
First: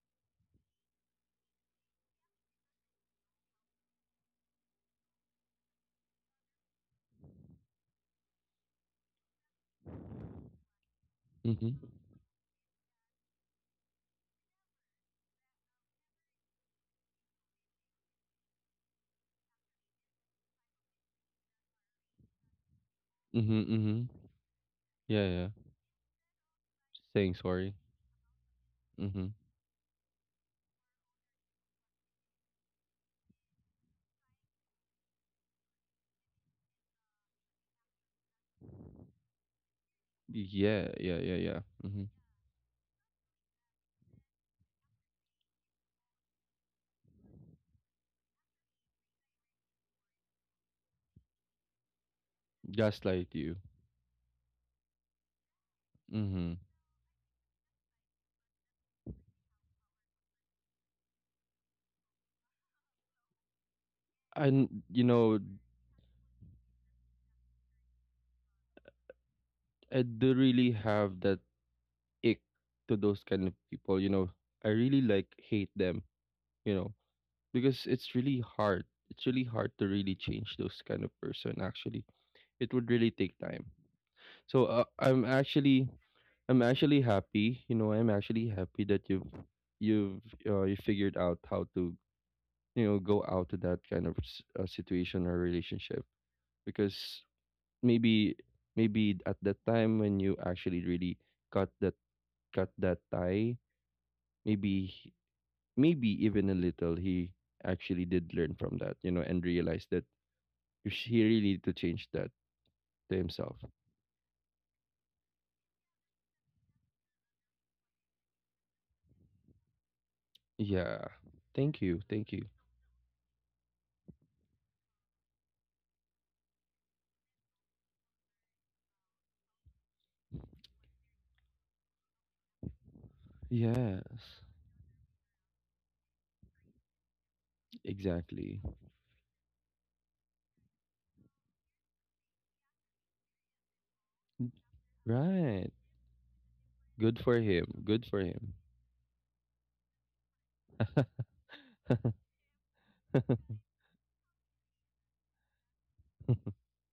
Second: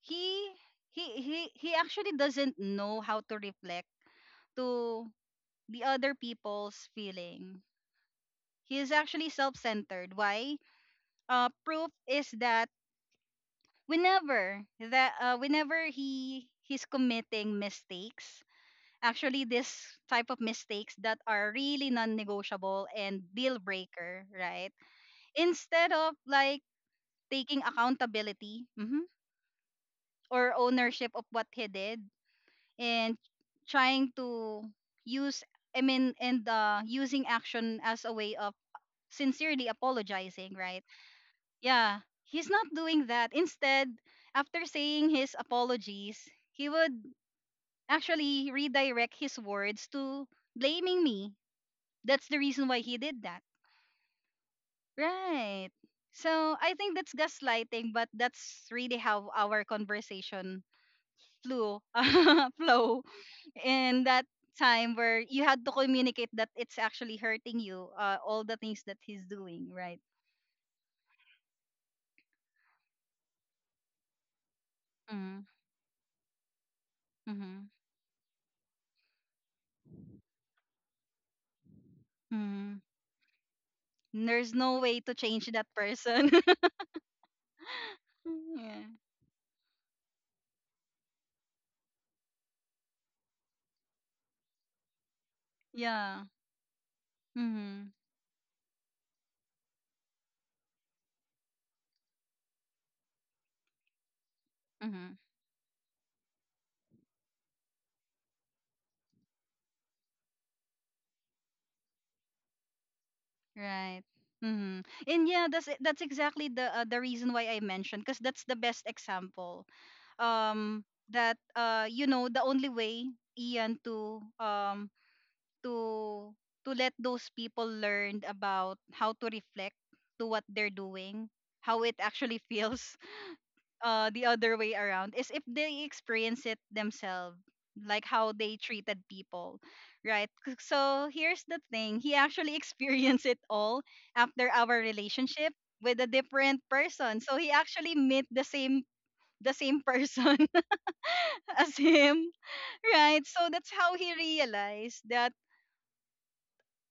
he he he actually doesn't know how to reflect to the other people's feeling. He is actually self-centered. Why? Hmm Proof is that whenever he's committing mistakes, actually this type of mistakes that are really non-negotiable and deal hmm hmm breaker, right? Yeah, yeah. Instead of like Saying taking sorry. accountability, mhm, Hmm or ownership of what he did and trying to use I mean and using action as a way of sincerely apologizing, right? Yeah, yeah, yeah, yeah. Yeah, hmm he's not doing that. Instead, after saying his apologies, he would actually redirect his words to blaming me. That's the reason why he did Gaslight that. you. Right. Hmm So I think that's gaslighting, but that's really how our conversation flew flow in that And time you where know, you had to communicate that it's actually hurting you, all the things that he's doing, I right? do really have that ick to those kind of people. You know, I really, like, Mm-hmm. hate them. You know, because it's really hard. It's really hard to really change those kind of person. Actually, it Mm-hmm. would really take time. Mm, there's So no way to change that person. I'm actually happy. You know, I'm actually happy Yeah. that you've you figured out how to, you know, go out to that kind of s- situation or relationship Yeah. because Mhm. maybe, at that time when you actually really cut that tie, maybe he- Mhm. maybe even a little he actually did learn from that, you know, and realized that he really need to change that to himself. Right. Mhm. And yeah, that's exactly the reason why I mentioned because that's the best example. Yeah. That Thank you. you know, Thank the you. only way, Ian, to to to let those people learn about how to reflect to what they're doing, how it actually feels the Yes. other way around is if they experience it themselves like how they Exactly. treated people, right? So here's the thing, he actually experienced it all after our relationship Right. with a different Good person, so for he him. actually Good for met him. The same person as him, right? So that's how he realized that,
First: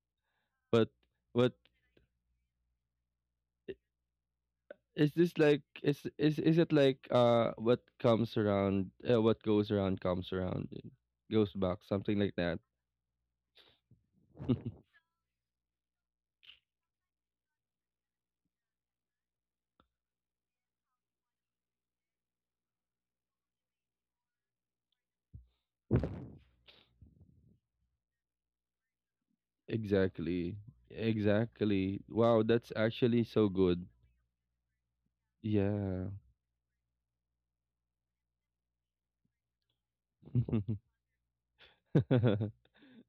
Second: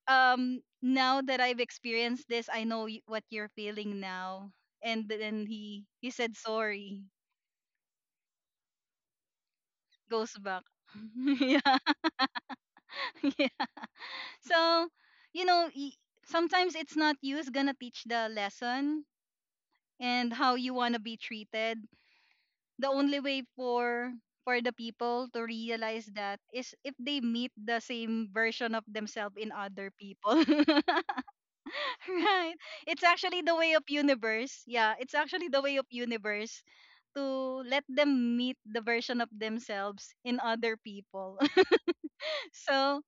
um, but now that what I've experienced this, what you're feeling now. And is this, then like, is he said is is it like, sorry, what goes around comes goes back. around and goes Yeah. back, something like that? Yeah. So, you know, sometimes it's not you is gonna teach the lesson and how you wanna be treated. The only way for the people to realize that is if they meet the same version of themselves in other people. exactly, exactly. Wow, Right. that's It's actually actually so the way good. of universe. Yeah, it's actually the way of Yeah. universe to let them meet the version of themselves in other people. So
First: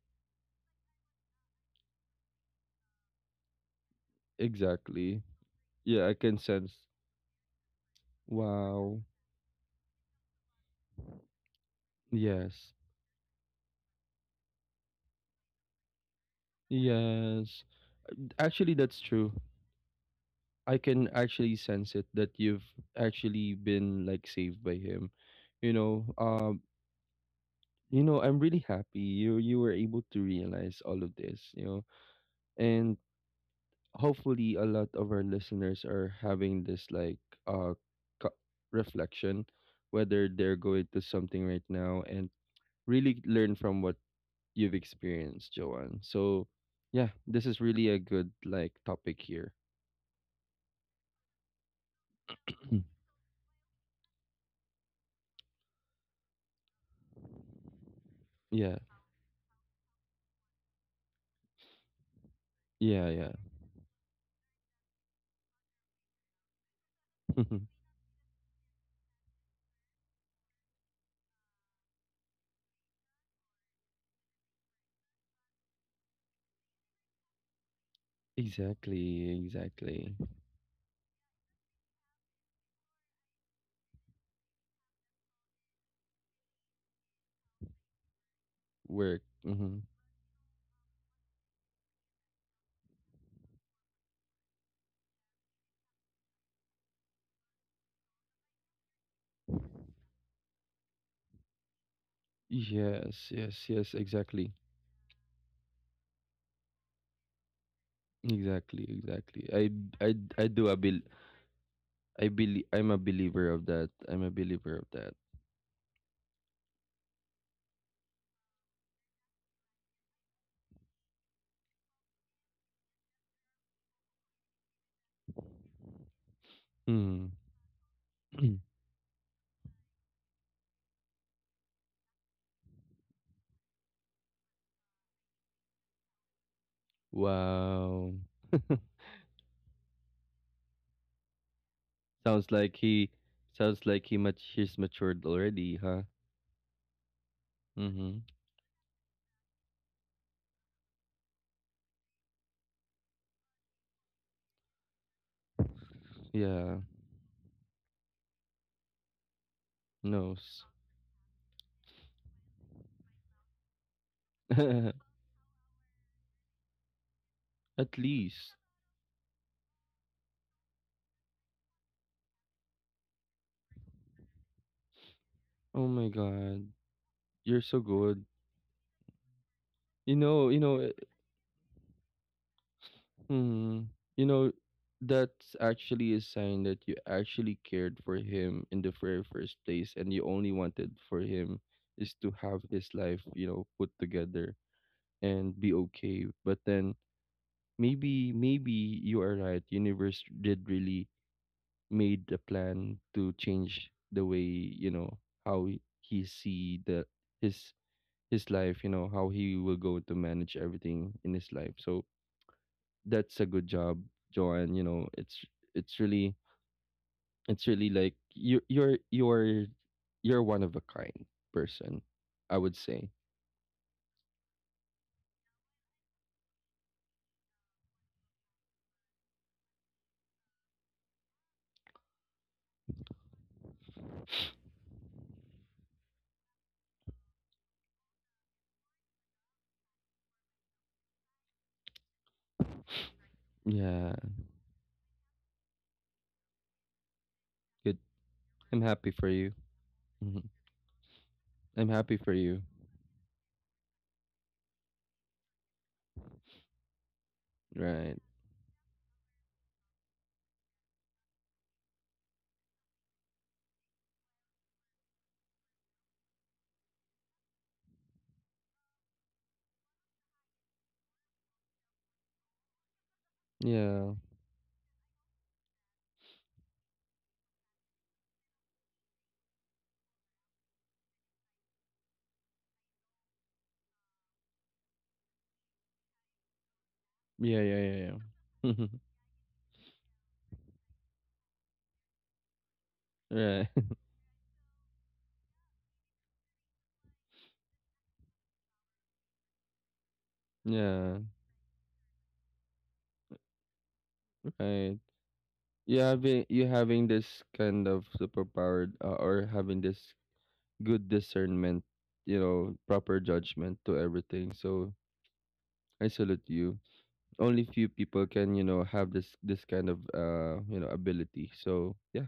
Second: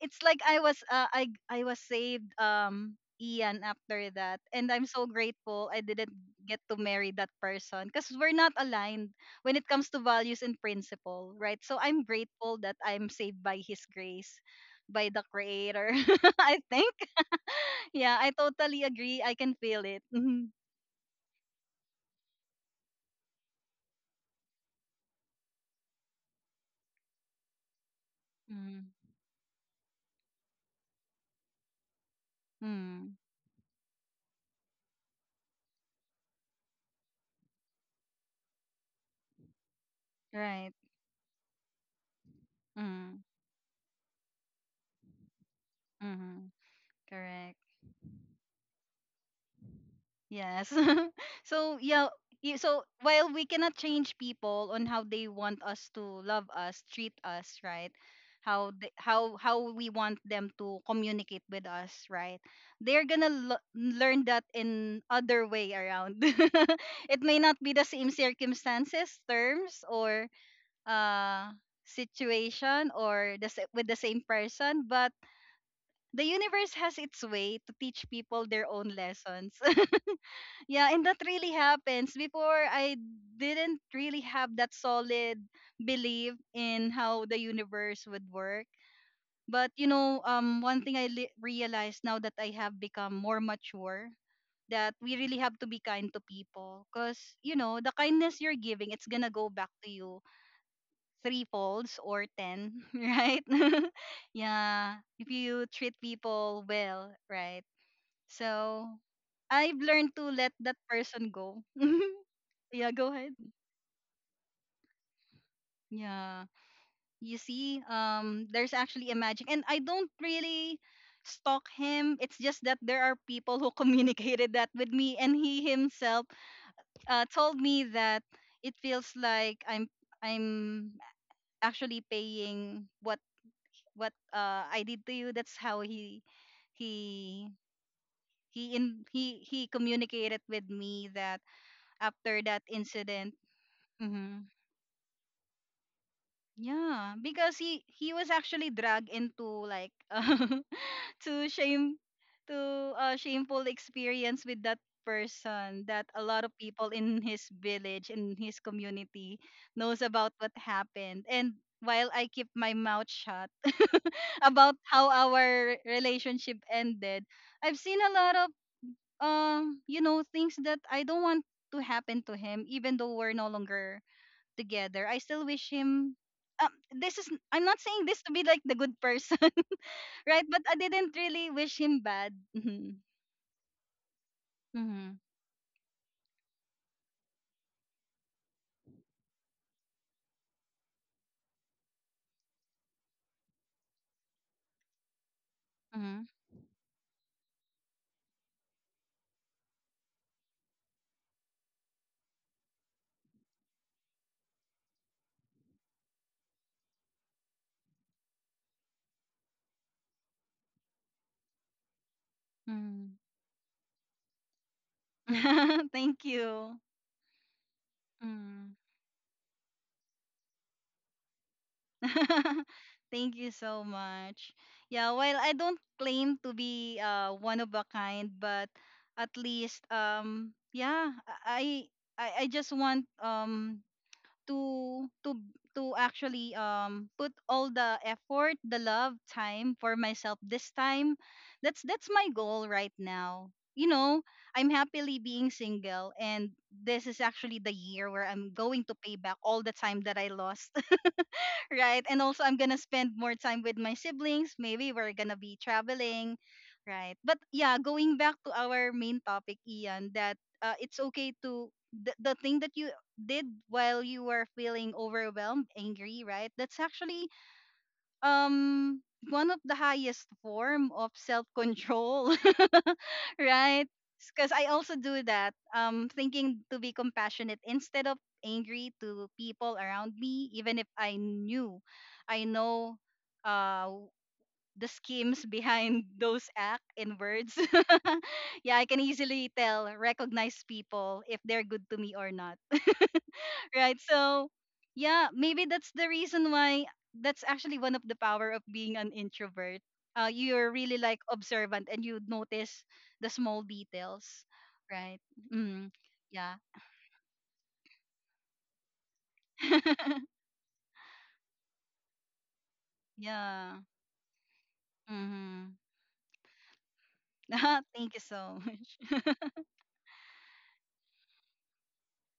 it's like I was I was saved, um, Ian, after that and I'm so Exactly. grateful I Yeah, didn't I can get sense. to marry that person because we're not Wow. aligned when it comes to values and principle, right? So I'm grateful Yes. that I'm saved by his grace, by the creator. I think, Yes. yeah, I Actually, totally that's agree, true. I can feel it. I can actually sense it that you've actually been, like, saved by him. You know, um, you know, I'm really Mm-hmm. happy you were able to realize all of this, you know. And Mm-hmm. hopefully a lot of our listeners are having this, like, uh co- reflection, whether they're Right. going to something right now and Mm-hmm. really learn from what you've experienced, Joanne. So Mm-hmm. yeah, this Correct. is really a good, like, topic here. Yes. So yeah, so while we cannot change people on how they want us to love us, treat us, right? Yeah, How we want them to communicate with us, right? They're yeah, yeah. gonna learn that in other way around. It may not be the same circumstances, terms, or uh situation or with the same person, but the universe has its way to teach people their own exactly, lessons. exactly. Yeah, and that really happens. Before, I didn't really have that solid belief in how the universe would work. Work. But Hmm you know, one thing I realized now that I have become more mature, that we really have to be kind to people because, you know, the kindness you're giving, it's gonna go back to you three folds or ten. Yes, Right. yes, yes. Exactly, Yeah, if you treat people well, right? So exactly, exactly. I've learned to let I do that a bel. person go. I believe Yeah, I'm a go ahead. believer of that. I'm a believer of that. Yeah. You see, there's actually a magic. And I don't really stalk him. It's just that there are people who communicated that with me and he himself, Mm. told me that it feels like I'm actually paying what I did to you. That's how he wow. he in he he communicated with me that after sounds that like he, incident. sounds like he much Mm-hmm. he's matured already, huh? Yeah, because he Mm-hmm. was actually dragged into like to shame to a shameful experience with that person, that a lot of Yeah. people in his village, in his community knows about what Knows. happened. And while I keep my mouth shut about At how our relationship ended, I've seen a lot of, least. You know, things that I don't want to happen to him even though we're no longer together. I still wish Oh my him. Um, god. this is, I'm You're not so saying this good. to be like the good person, right? You But I know, eh, didn't really wish him bad. Mm-hmm. mm, you know, Mm-hmm. that's actually a sign that you actually cared for him in the very first place, and you only wanted for him is to have his life, you know, put together and be Mm-hmm. okay. But then, maybe, you are right. Universe did really made the plan to change the way, you know, how he see the his his life, you know, how he will go to manage everything in his life. So that's a good job, Joanne. You know, it's, Mm-hmm. it's Thank really you. it's really, like, you, Mm. You're one of a kind person, I would say. Thank you so much. Yeah, while I don't claim to be one of a kind, but at least, yeah, I I just want, to to actually, put all the effort, the love, time for myself this time. That's my goal right now. You Yeah, know, I'm happily being single and this is actually the good. year where I'm going I'm to happy pay for back you. all the time that I Mhm. lost. I'm Right? And happy for also, I'm you. gonna spend more time with my siblings. Maybe we're gonna be traveling, right? But yeah, Right. going back to our main topic, Ian, that, it's okay to the thing that you did while you were feeling overwhelmed, angry, right? That's actually, um one of the highest form of self control. Right? Yeah. Because I also do that, thinking to be compassionate instead of angry to people around me, even if I knew, I know, uh, the schemes behind those act in words. Yeah. Yeah. Yeah. Yeah, I Yeah. can easily tell, recognize people if they're good to me or not, right. right? So, yeah, maybe that's the reason why, that's actually one of the power of being an introvert. You're really like Yeah. observant and you notice the small details, Right. right? Mm, yeah. You having this kind of superpower, or having this good discernment, you know, proper Yeah. judgment to everything. So Mm-hmm. I salute you. Only few Thank you people so can, you know, much. have this kind of, you know, ability. So yeah.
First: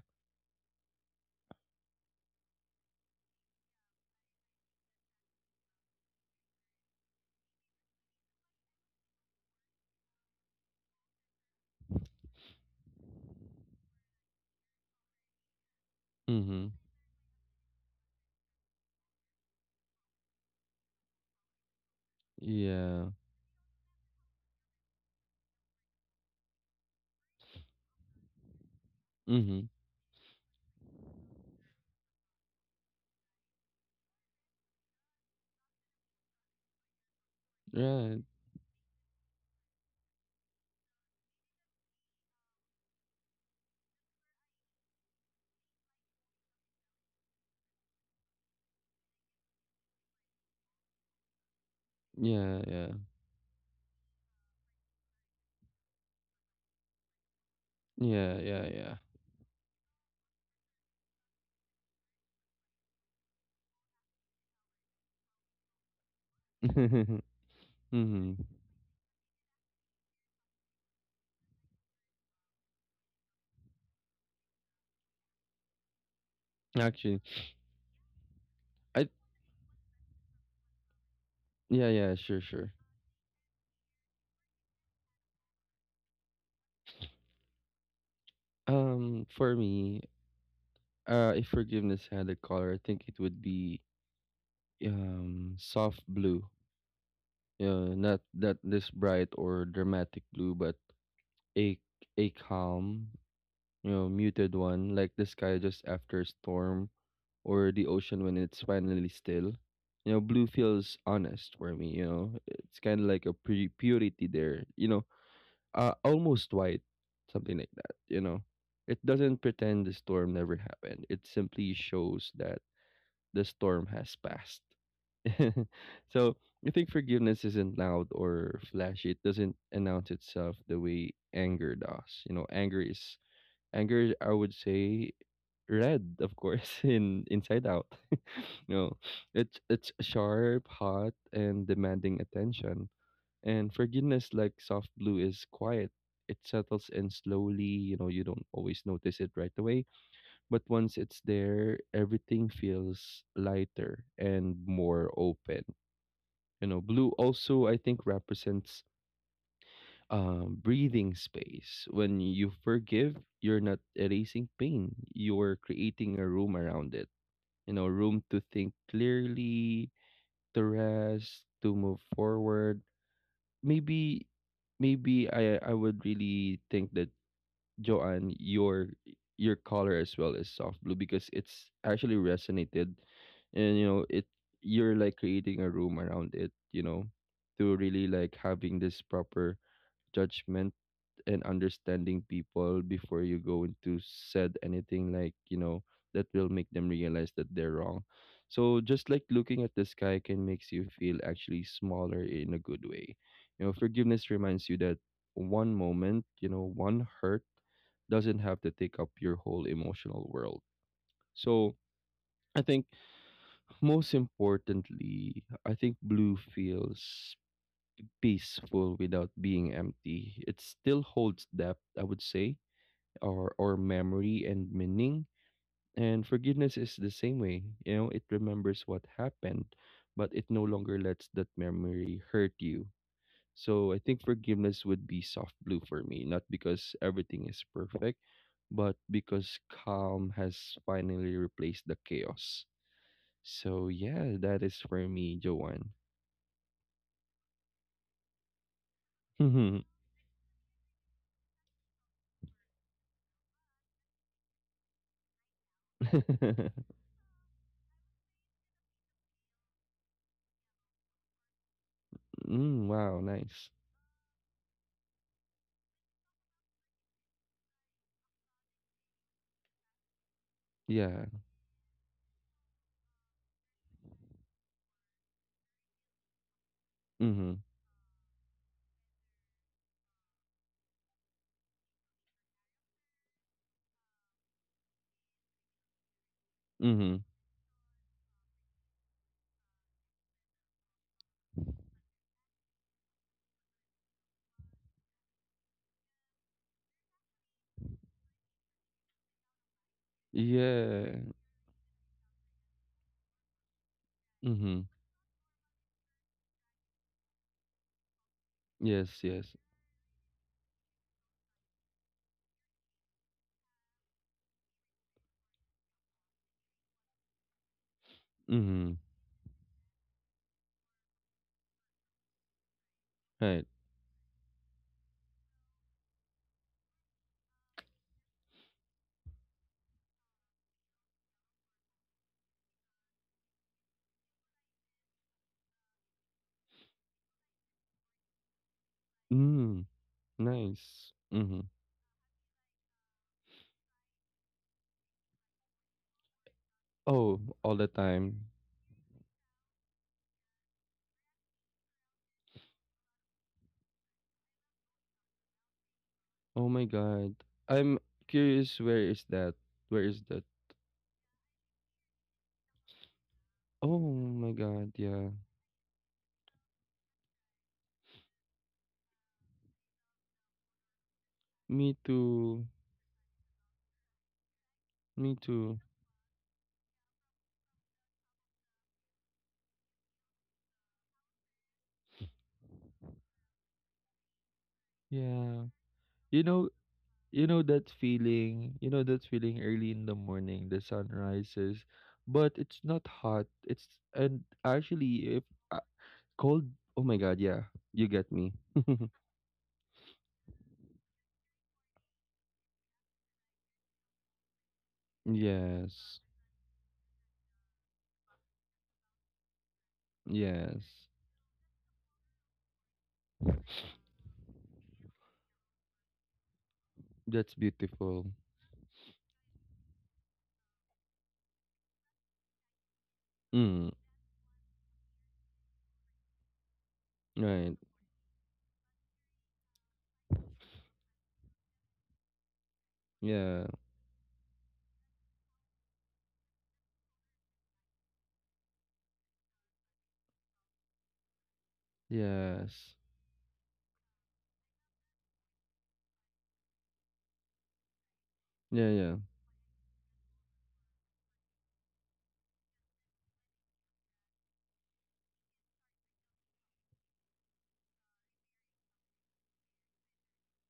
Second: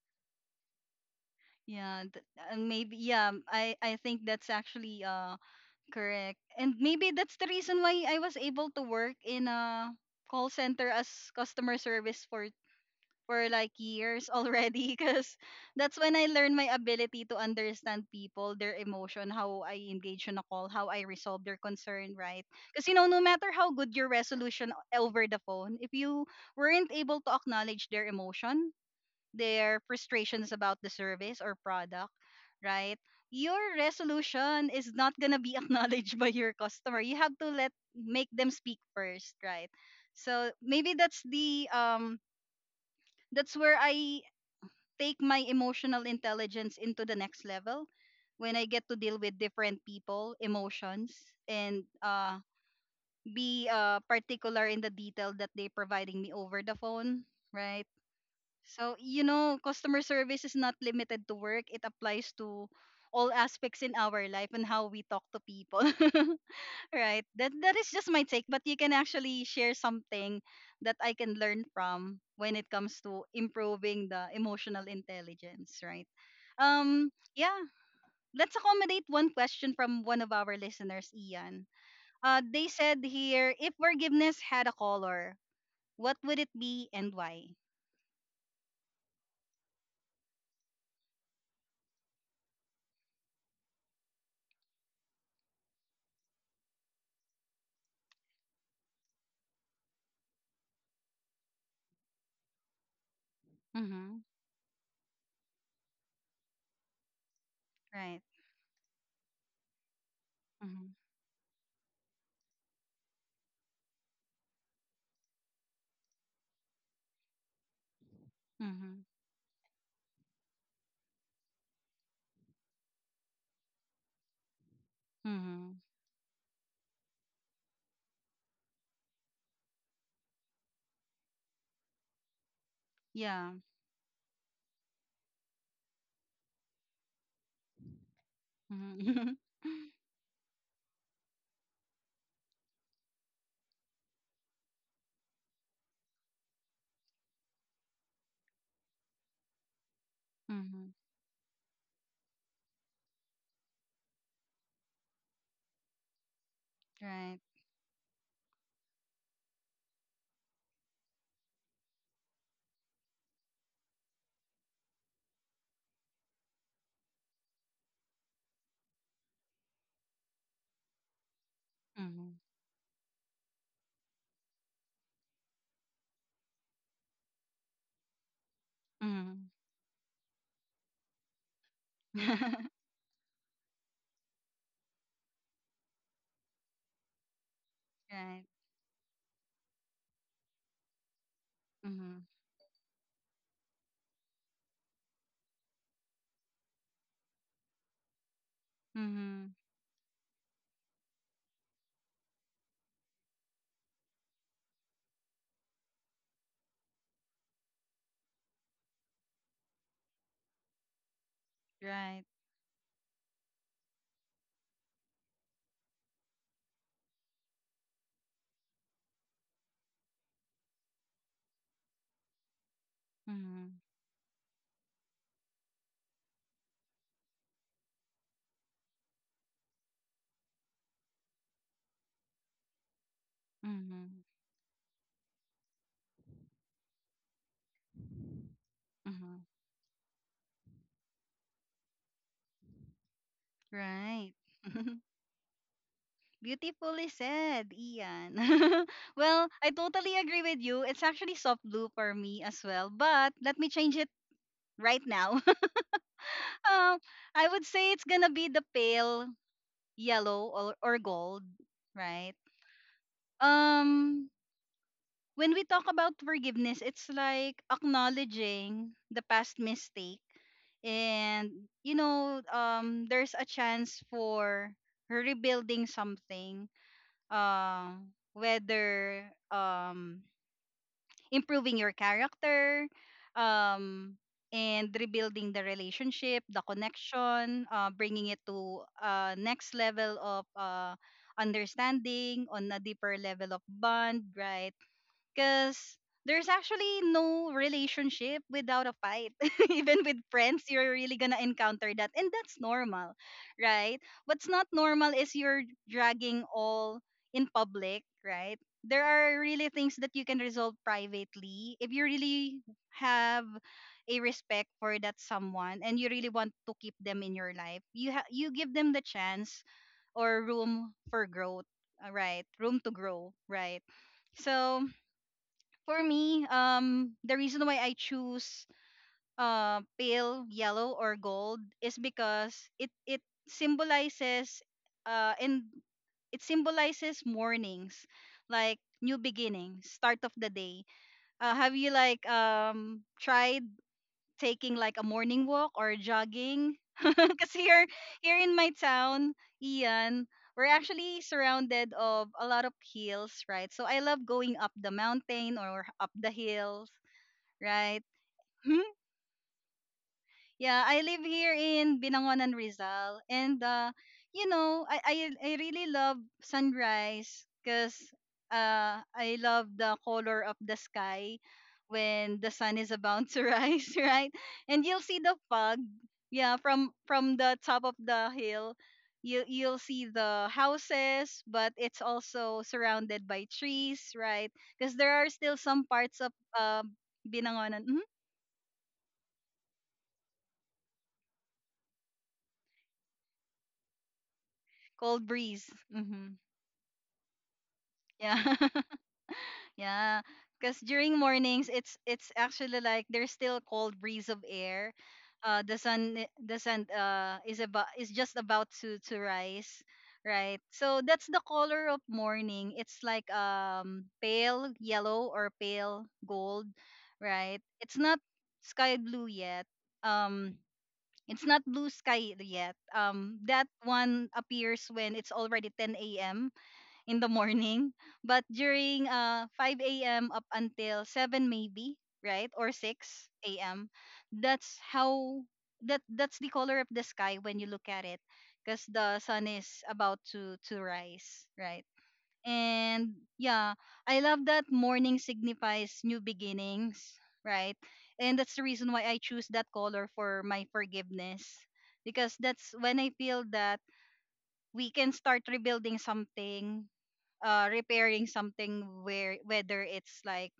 Yeah, and maybe yeah, I I think that's actually correct. And maybe that's the reason why I was able to work in a call center as customer service for like years already because that's when I learned my Mhm. ability to understand people, their emotion, how I engage in a call, how I resolve their concern, right? Because you know, Yeah. no matter how good your resolution over the phone, if you weren't able to acknowledge their emotion, Mhm. their frustrations about the service or product, right? Your resolution is not gonna be acknowledged by your customer. You have to let Right. make them speak first, right? So maybe that's the, that's where I take my emotional intelligence into the next level when I get to deal with different people, emotions, and Yeah, yeah. be particular in the detail that they're providing me over the phone, right? Yeah, yeah, yeah. So, you know, customer service is not limited to work, it applies to all aspects in our life and how we talk to people. Right. That is just my mhm. take, but you can actually share something that I can learn from when it comes to improving the emotional intelligence, right? Um Actually, yeah, let's I, accommodate one question from one of our listeners, Ian. yeah, yeah, sure, sure. They said here, if forgiveness had a color, what would it be and why? For me, if forgiveness had a color, I think it would be soft blue. Yeah, not that this bright or dramatic blue, but a, calm, you know, Mhm. muted one, like the sky just after a storm or the ocean Right. when it's finally still. You know, blue feels Mhm. honest for me, you know. It's kind of like a pre purity there, you know, almost white, something like that, you know. It Mhm. doesn't pretend the storm never happened. It simply shows that the storm has passed. Mhm. so I think forgiveness isn't loud or flashy. It doesn't announce itself the way anger does. You know, anger is Yeah. anger. Is, I would say, red, of course, in Inside Out. you know, Mhm. it's sharp, hot, and demanding attention. And forgiveness, like soft blue, is quiet. It settles in slowly. You know, you don't always notice it right away, but once Mhm. it's there, everything feels lighter and more open. You know, blue Right. also, I think, represents breathing space. When you forgive, you're not erasing pain. You're creating a room around it. You know, room to think clearly, to rest, to move Mhm. forward. Maybe, I, would really think that, Joanne, your Mhm. color as well is soft blue because it's actually resonated, and you know it, you're like creating a room around it, you know, to really, like, Right. having this proper judgment and understanding Mhm. people before you go into said anything, like, you know, that will make them realize that they're wrong. So just like Mhm. looking at the sky can makes you feel actually smaller in a good way, you know, forgiveness reminds you that one moment, you know, one hurt doesn't have to take up your whole emotional world. So Right. I think, most importantly, I think blue feels peaceful without being empty. It still holds depth, I would say, or, Mhm. memory and meaning. And forgiveness is the same way. You know, it remembers what happened, but it no longer lets that memory hurt you. So I think Mhm. forgiveness would be soft blue for me, not because everything is perfect, but Mhm. because calm has finally replaced the chaos. So yeah, Right. that is for me, Joanne. Beautifully said, Ian. Well, I Mhm. totally agree with you. It's actually soft blue for me as well, but let me change it right now. um, I would say it's gonna be the pale yellow or gold, right? mm, wow, nice. Um, when we talk about forgiveness, it's like acknowledging the past mistake, Yeah. and there's a chance for rebuilding something, Mm-hmm. Whether, improving your character, um and rebuilding the relationship, the Mm-hmm. connection, bringing it to next level of understanding on a deeper level of bond, right? Because there's actually no relationship without a fight. Even with friends, you're really Yeah. gonna encounter that. And that's normal, right? What's not Mm-hmm. normal is you're dragging all in public, right? There Yes, are yes. really things that you can resolve privately if you really have a respect for that someone and you really want to keep them in your life. You give them Mhm, the chance or room for growth, right? Room to grow, right. right? So for me, the reason why I choose, pale yellow or gold is because it symbolizes and it symbolizes mornings, like new Mm, beginnings, start of the day. nice. Mhm. Have you like tried taking like a morning walk or jogging? Oh, Because all the here time. in my town, Ian, we're actually surrounded of a lot of hills, right? So I love going up the mountain or up the Oh my hills, god. I'm right? curious, where is that? Where is that? Yeah, I live here in Binangonan, Rizal, and Oh my you know, god, I I, yeah. I really love sunrise because, I love the color of the sky Me when the too. sun is about to rise, right? And you'll see Me the too. fog, yeah, from the top of the hill. You'll see the houses, but it's also surrounded by trees, right? Because there are still Yeah. some parts of, You know, uh, Binangonan. Mhm. You know that feeling early in the morning, the sun rises, but it's not hot. It's, and actually Cold if, breeze. uh, Hmm. cold. Oh my god, yeah. You get Yeah. me. Yeah. Because during mornings, it's actually like there's still a cold breeze of air. Yes. The sun, is just about to rise, right? Yes. So that's the color of morning. It's like pale yellow or pale gold, That's right? It's beautiful. not sky blue yet. Um, it's not blue sky yet. That Mm, one appears when it's already 10 a.m. in the right. morning, but during 5 a.m. up until 7 maybe, right? Or Yeah. 6 a.m. That's how that's the color of the sky when you look at it because the sun is about to rise, right? Yes. And yeah, I love that morning signifies new beginnings, right? And that's the Yeah, reason why yeah. I choose that color for my forgiveness because that's when I feel that we can start rebuilding something, repairing something, where whether it's like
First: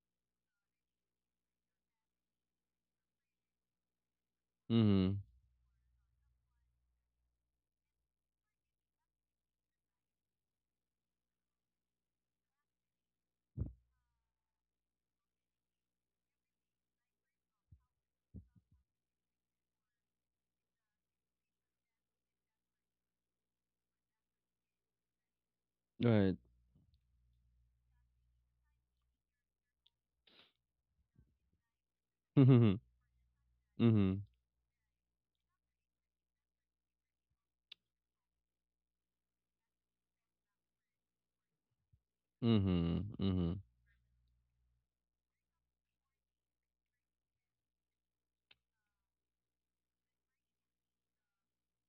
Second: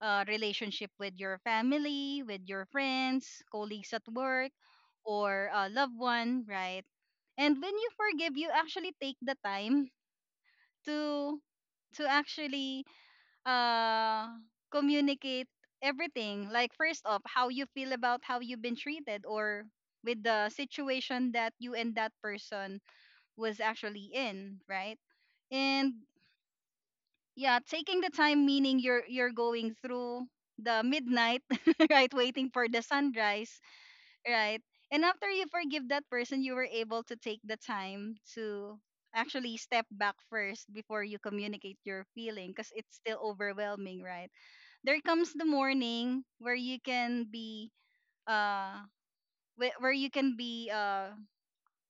a relationship with your family, with your friends, colleagues at work, Mhm. or a loved one, right? And when you forgive, you actually take the time to to actually uh communicate everything. Like first off, how you feel about how you've been treated or with the situation that you and that person was actually in, right? And Right. yeah, taking the time, meaning you're going through the midnight right, waiting for Mhm. the sunrise, Mhm. right, and after you forgive that person you were able to take the time to actually step back first before you communicate your feeling because it's Mhm. still Mhm. overwhelming, right. There comes the morning where uh you can be,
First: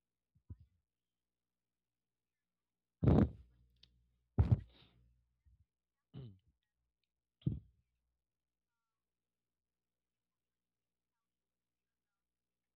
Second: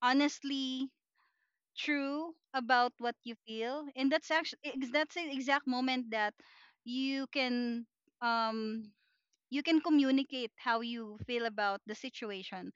honestly true about what you feel, and that's actually, that's the exact moment that you can um you can communicate how you feel about the situation,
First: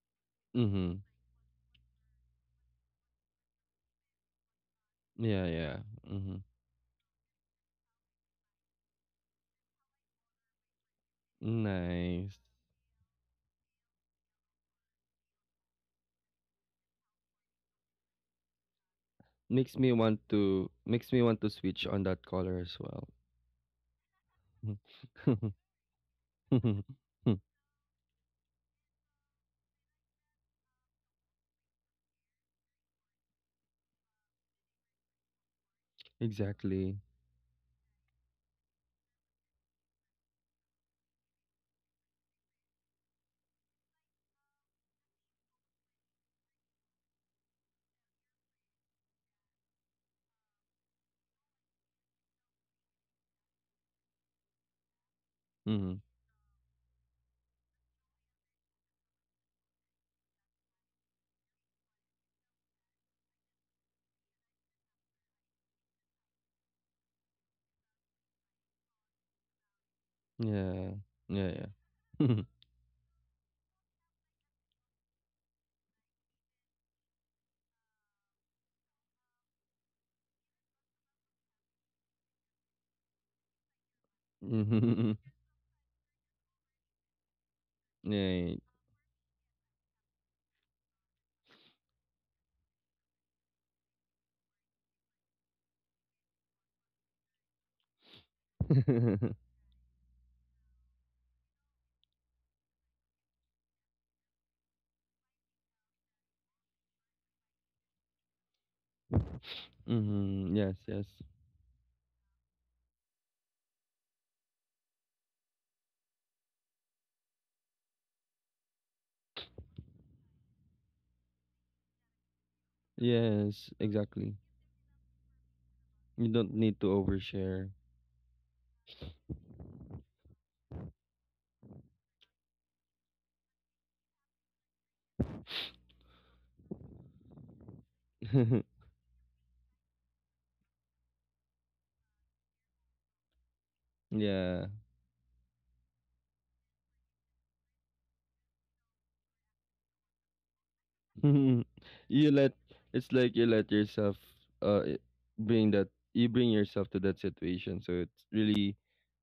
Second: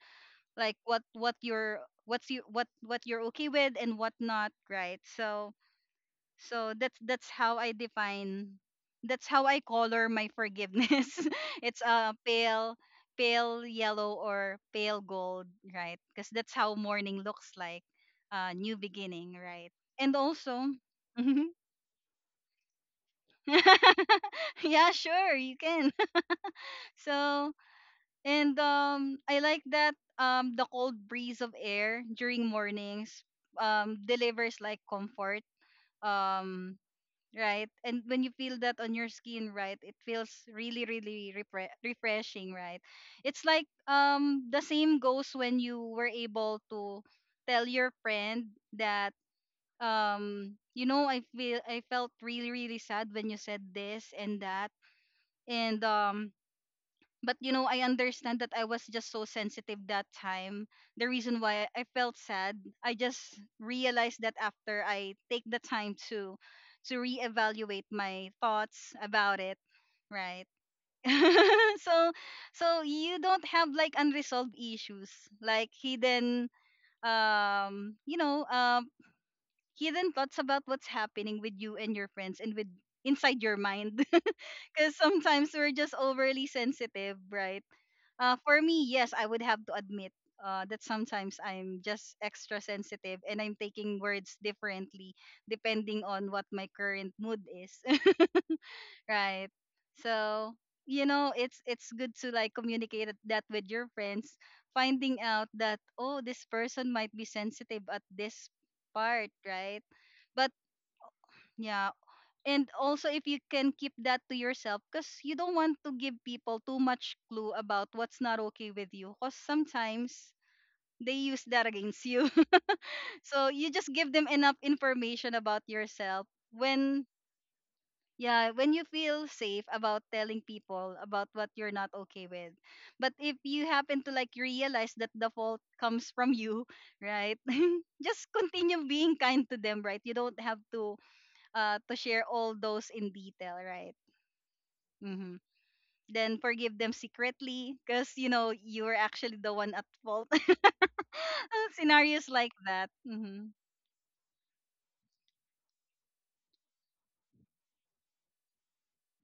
like what Mhm. what you're what's you what what you're okay with and what not, right, Yeah, so, yeah. Mhm. so that's how I color my forgiveness. It's a, Nice. pale yellow or pale gold, right? Because that's how morning looks like, new beginning, right? Makes me And want also. to, Mhm. switch on that color as well. Yeah, sure, you can. So, and I like that the cold breeze of air during mornings, delivers like comfort. Um Exactly. right? And when you feel that on your skin, right, it feels really, really refreshing, right? It's like the same goes when you were able to tell your friend that, you know, I felt really, really sad when you said this and that, and Mhm. But you know I understand that I was just so sensitive that time, the reason why I felt sad, I just realized that after I take the time to reevaluate my thoughts about it, right. Yeah. Yeah, So, yeah. so you don't have like unresolved issues, like hidden, um you know um hidden thoughts about what's happening with you and your friends and with inside your mind, because Mhm. sometimes we're just overly sensitive, right. Yeah. For me, yes, I would have to admit, that sometimes I'm just extra sensitive and I'm taking words differently depending on what my current mood is. Right. Right. So, you know, it's good to like communicate that with your friends, finding out that, oh, this person might be sensitive at this part, right? But Mhm. Yes, yes. yeah, and also if you can keep that to yourself because you don't want to give people too much clue about what's not okay with you because sometimes they use that against you. So Yes, you just give them exactly. enough information about You yourself don't need to when overshare. yeah, when you feel safe about telling people about what you're not okay with, but if you happen to like realize that the fault comes from you, right. Just continue being kind to them, right, you don't have to share all those in detail, right. Yeah. Hmm. Then forgive them secretly because you know you were actually the one at fault. Scenarios You let, like that. it's like you Hmm. let yourself, uh i- bring that, you bring yourself to that situation. So it's really,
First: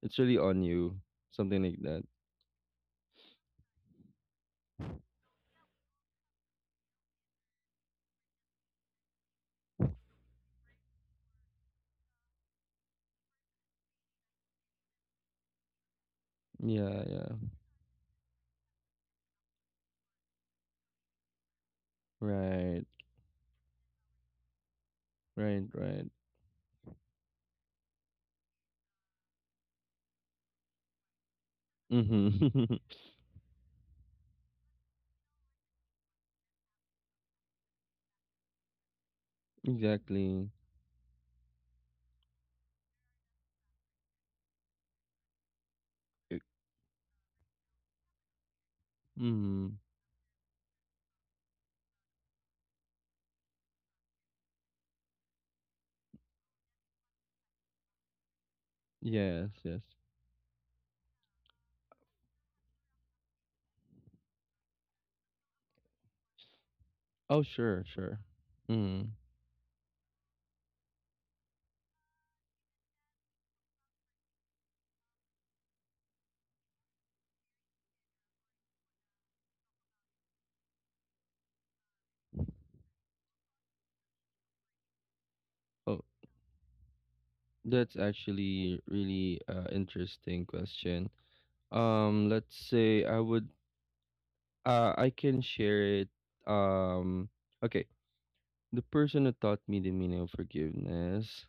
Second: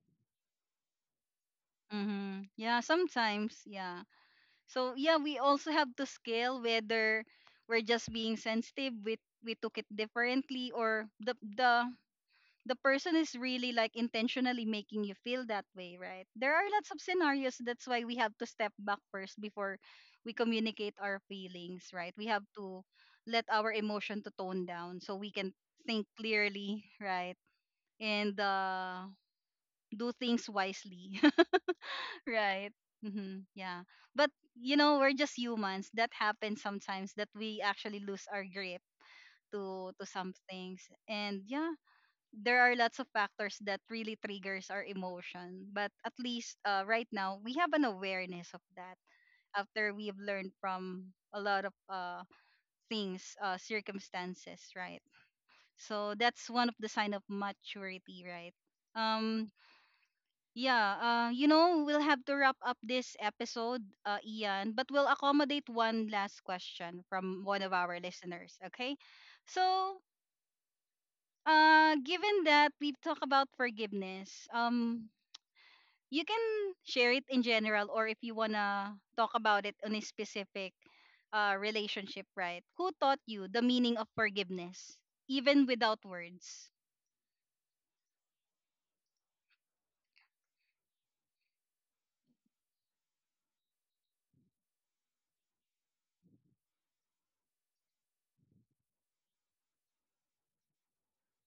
on you. Something like that. Hmm. Yeah, sometimes. Yeah. So yeah, we also have to scale whether we're just being sensitive. We took it differently, or the the person is really like intentionally making you feel that way, right? There are lots of Yeah, yeah. scenarios. That's why we have to step back first before we communicate our feelings, right? We have to Right. let our emotion to tone down so we can Right, think right. clearly, right? And, do things wisely, right? Mm-hmm. Hmm. Yeah. But, we're just humans. That happens sometimes that we actually lose our grip to some Exactly. things. And yeah, there are lots of factors that really triggers our emotion, but at least, right now we have an awareness of that Mm. after we've learned from a lot of, things, circumstances, right. So that's one of the sign of maturity, right. um Yes, yes. yeah. We'll have to wrap up this episode, Ian, but we'll accommodate one last question Oh, from one of sure, our sure. listeners, okay? Mm. So, given that we've talked about forgiveness, you can share it in general, or if you wanna talk about it on a specific relationship, right? Who taught you the meaning of forgiveness, even Oh, without words? that's actually really interesting question. Let's say I can share it. Um, okay. The person who taught me the meaning of forgiveness,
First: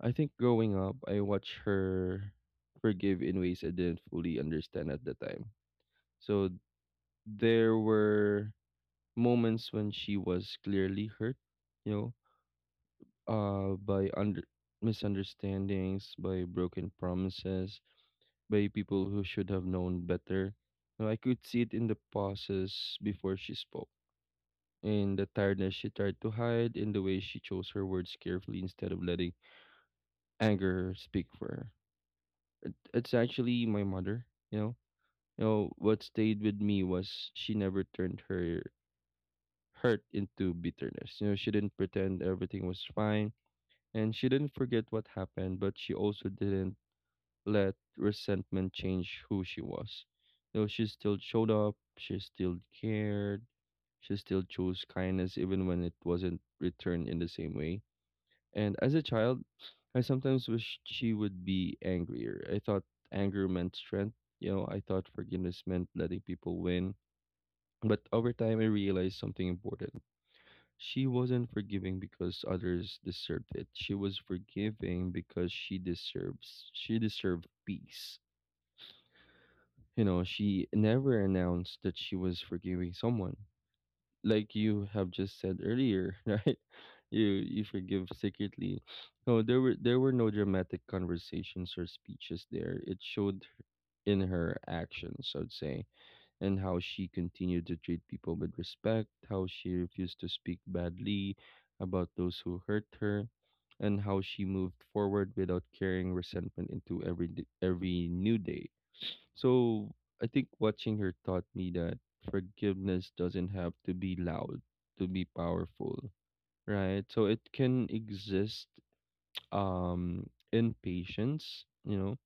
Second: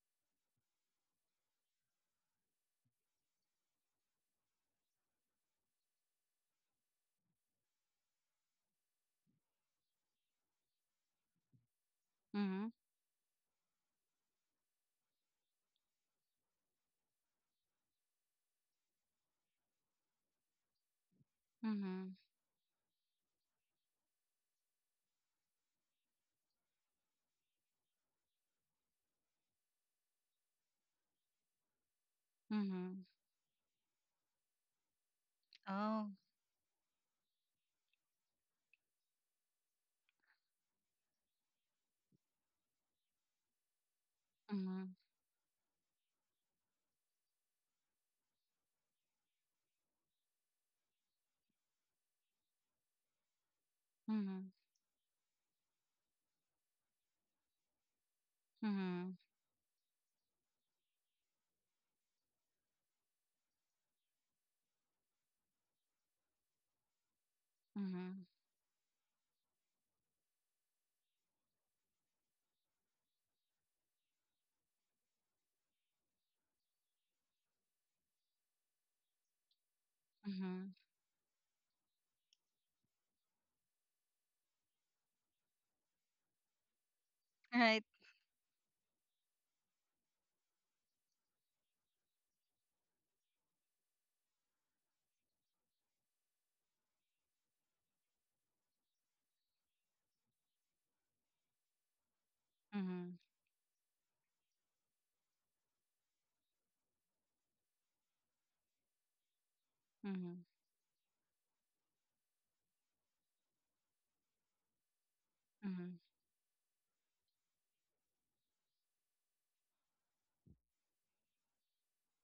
I think growing up, I watched her forgive in ways I didn't fully understand at the time. So there were moments when she was clearly hurt, you know, Mm-hmm. By under misunderstandings, by broken promises, by people who should have known better. You know, I could see it in the Mm-hmm. pauses before she spoke, in the tiredness she tried to hide, in the way she chose her words carefully instead of letting anger speak for her. Mm-hmm. It's actually my mother, you know. You know what Oh. stayed with me was she never turned her hurt into bitterness. You know, she didn't pretend everything was fine, and she didn't forget Mm-hmm. what happened, but she also didn't let resentment change who she was. You know, she still showed up, she still cared, she still Mm-hmm. chose kindness even when it wasn't returned in the same way. And as a Mm-hmm. child, I sometimes wished she would be angrier. I thought anger meant strength. You know, I thought forgiveness meant letting people win. But over time, I realized something important. She wasn't forgiving because others deserved it. She was forgiving because she deserved peace. You know, she Mm-hmm. never announced that she was forgiving someone, like you have just said earlier, right? You Mm-hmm. Right. forgive secretly. No, there were no dramatic conversations or speeches there. It showed in her actions, I'd say, and how she continued to treat people with respect, how she refused to speak badly about those who hurt Mm-hmm. her, and how she moved forward without carrying resentment into every new day. So I Mm-hmm. think watching her taught me that forgiveness doesn't have to be loud to be powerful, Mm-hmm. right? So it can exist in patience, you know,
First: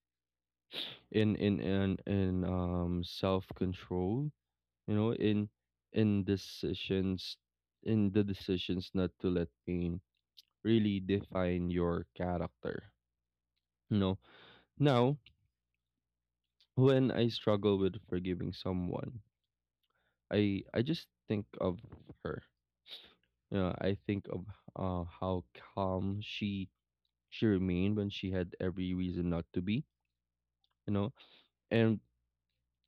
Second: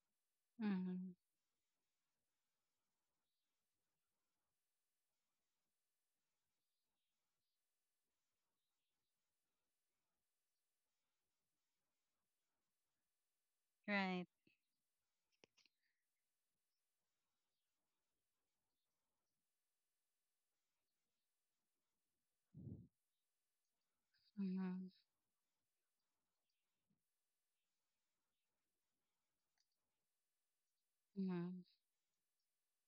Mm-hmm. in self-control, you know, in decisions in the decisions not to let pain really define your character. You know, Right. now when I struggle with forgiving someone, I just think of her. You know, I think of Mm-hmm. How calm she remained when she had every reason not to be. You know, Mm-hmm. and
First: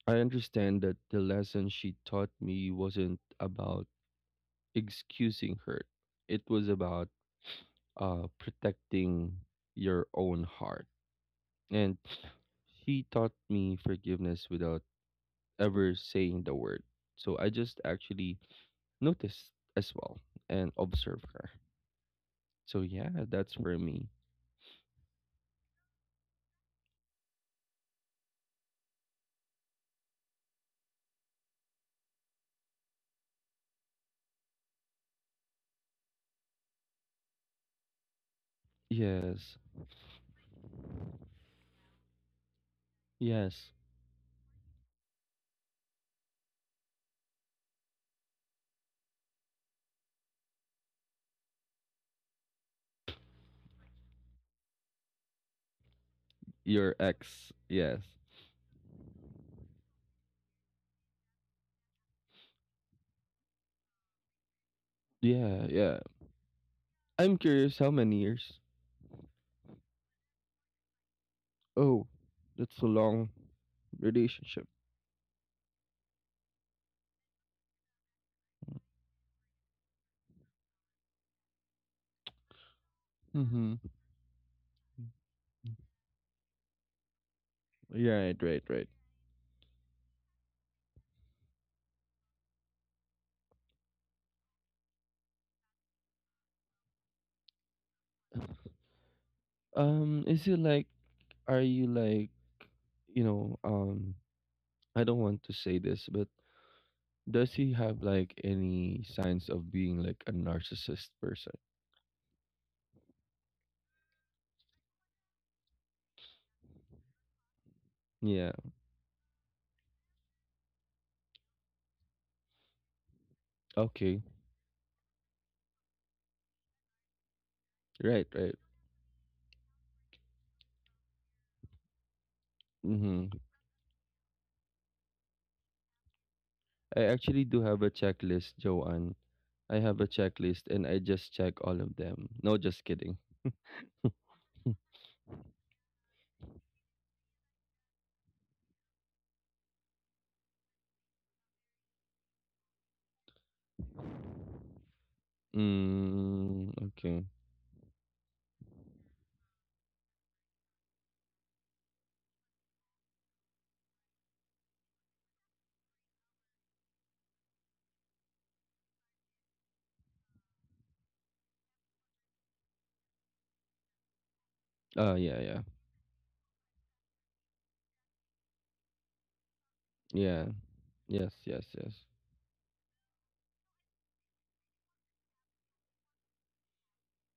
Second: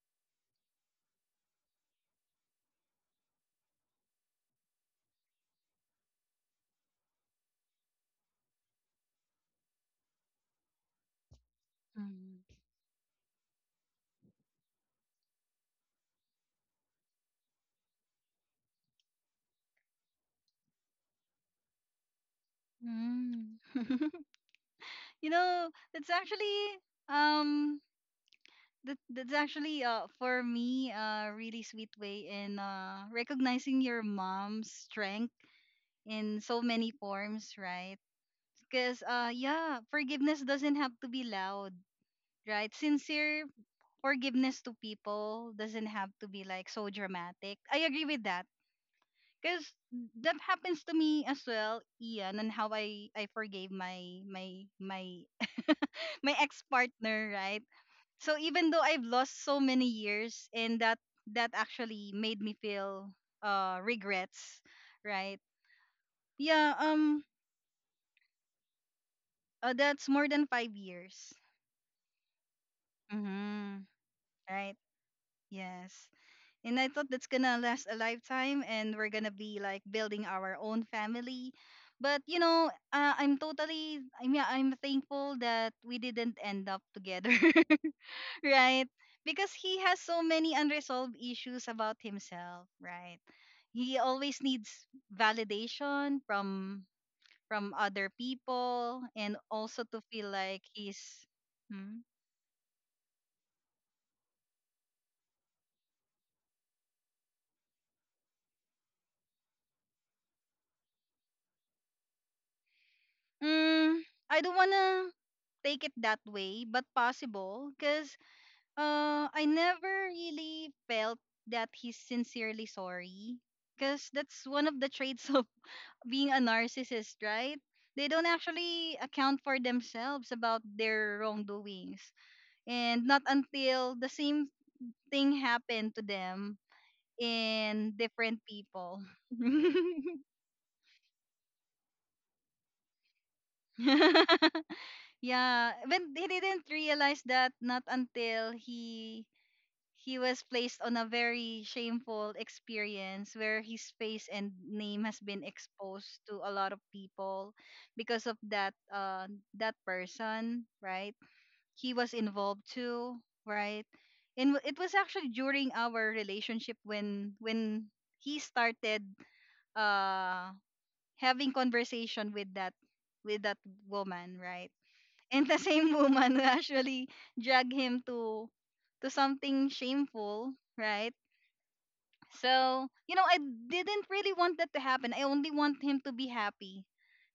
I understand that the lesson she taught me wasn't about excusing hurt. It was about protecting your own heart. And Mm-hmm. she taught me forgiveness without ever saying the word. So I just actually noticed as well and observed her. So yeah, that's Mm. for me. You know, it's actually, um that's actually, for me a really sweet way in recognizing your mom's strength in so many forms, right? Because Yes. yeah, forgiveness doesn't have to be loud, right? Sincere Yes. forgiveness to people doesn't have to be like so dramatic. I agree with that. Because that happens to me as well, Ian, and how I forgave my my my my ex Your partner, ex. right? Yes. So even though I've lost so many years, and that actually made me feel, regrets, right? Yeah, yeah. Yeah, I'm curious, how many years? That's more than 5 years. Oh, that's a long Mhm. relationship. Right? Yes. And I thought that's going to last a lifetime and we're going to be like building our own family. But you know, Mm-hmm. I mean, I'm thankful that we didn't end up together. Right, right, right. Right? Because he has so many unresolved issues about himself, right? He always needs validation from other people, and also to feel Is it like like, he's. are you Hmm? like, you know, I don't want to say this, but does he have like any signs of being like a narcissist person? Mm, I don't want to take it that way, but possible cuz, Yeah. I never really felt that he's sincerely sorry. Because Okay. that's one of the traits of being a narcissist, right? They don't Right, right. actually account for themselves about their wrongdoings. And not Mm-hmm. until the same thing happened to them I actually do have a in different checklist, people. Joanne. I have a checklist and I just check all of them. No, just kidding. Yeah. But he didn't realize that not until he was placed on a very shameful experience where his face and name has been exposed to a Mm, lot of okay. people because of that, that person, right? He was involved too, right? And it was actually during our relationship when he started, uh having conversation with that, with that woman, right? Ah, yeah, And the yeah. same woman will actually drag him to something Yeah. shameful, right? Yes, yes, yes. So, I didn't really want that to happen. I only want him to be happy.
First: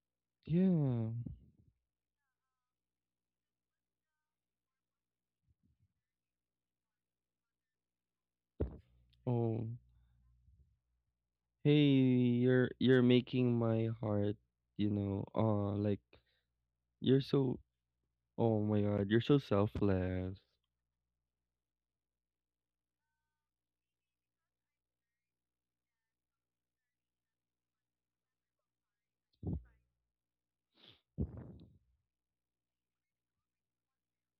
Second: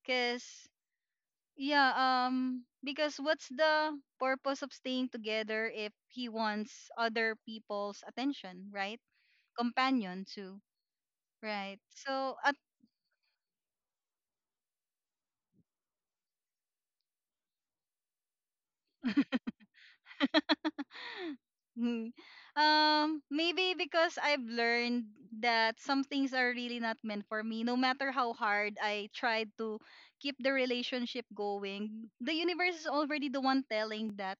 Cause Yeah. yeah, because what's the purpose of staying together if he wants other people's attention, right? Oh. Companion too. Right. Hey, So. you're making my heart, you know, like you're so, oh my God, you're so selfless. Hmm. Maybe because I've learned that some things are really not meant for me. No matter how hard I tried to keep the relationship going, the universe is already the one telling that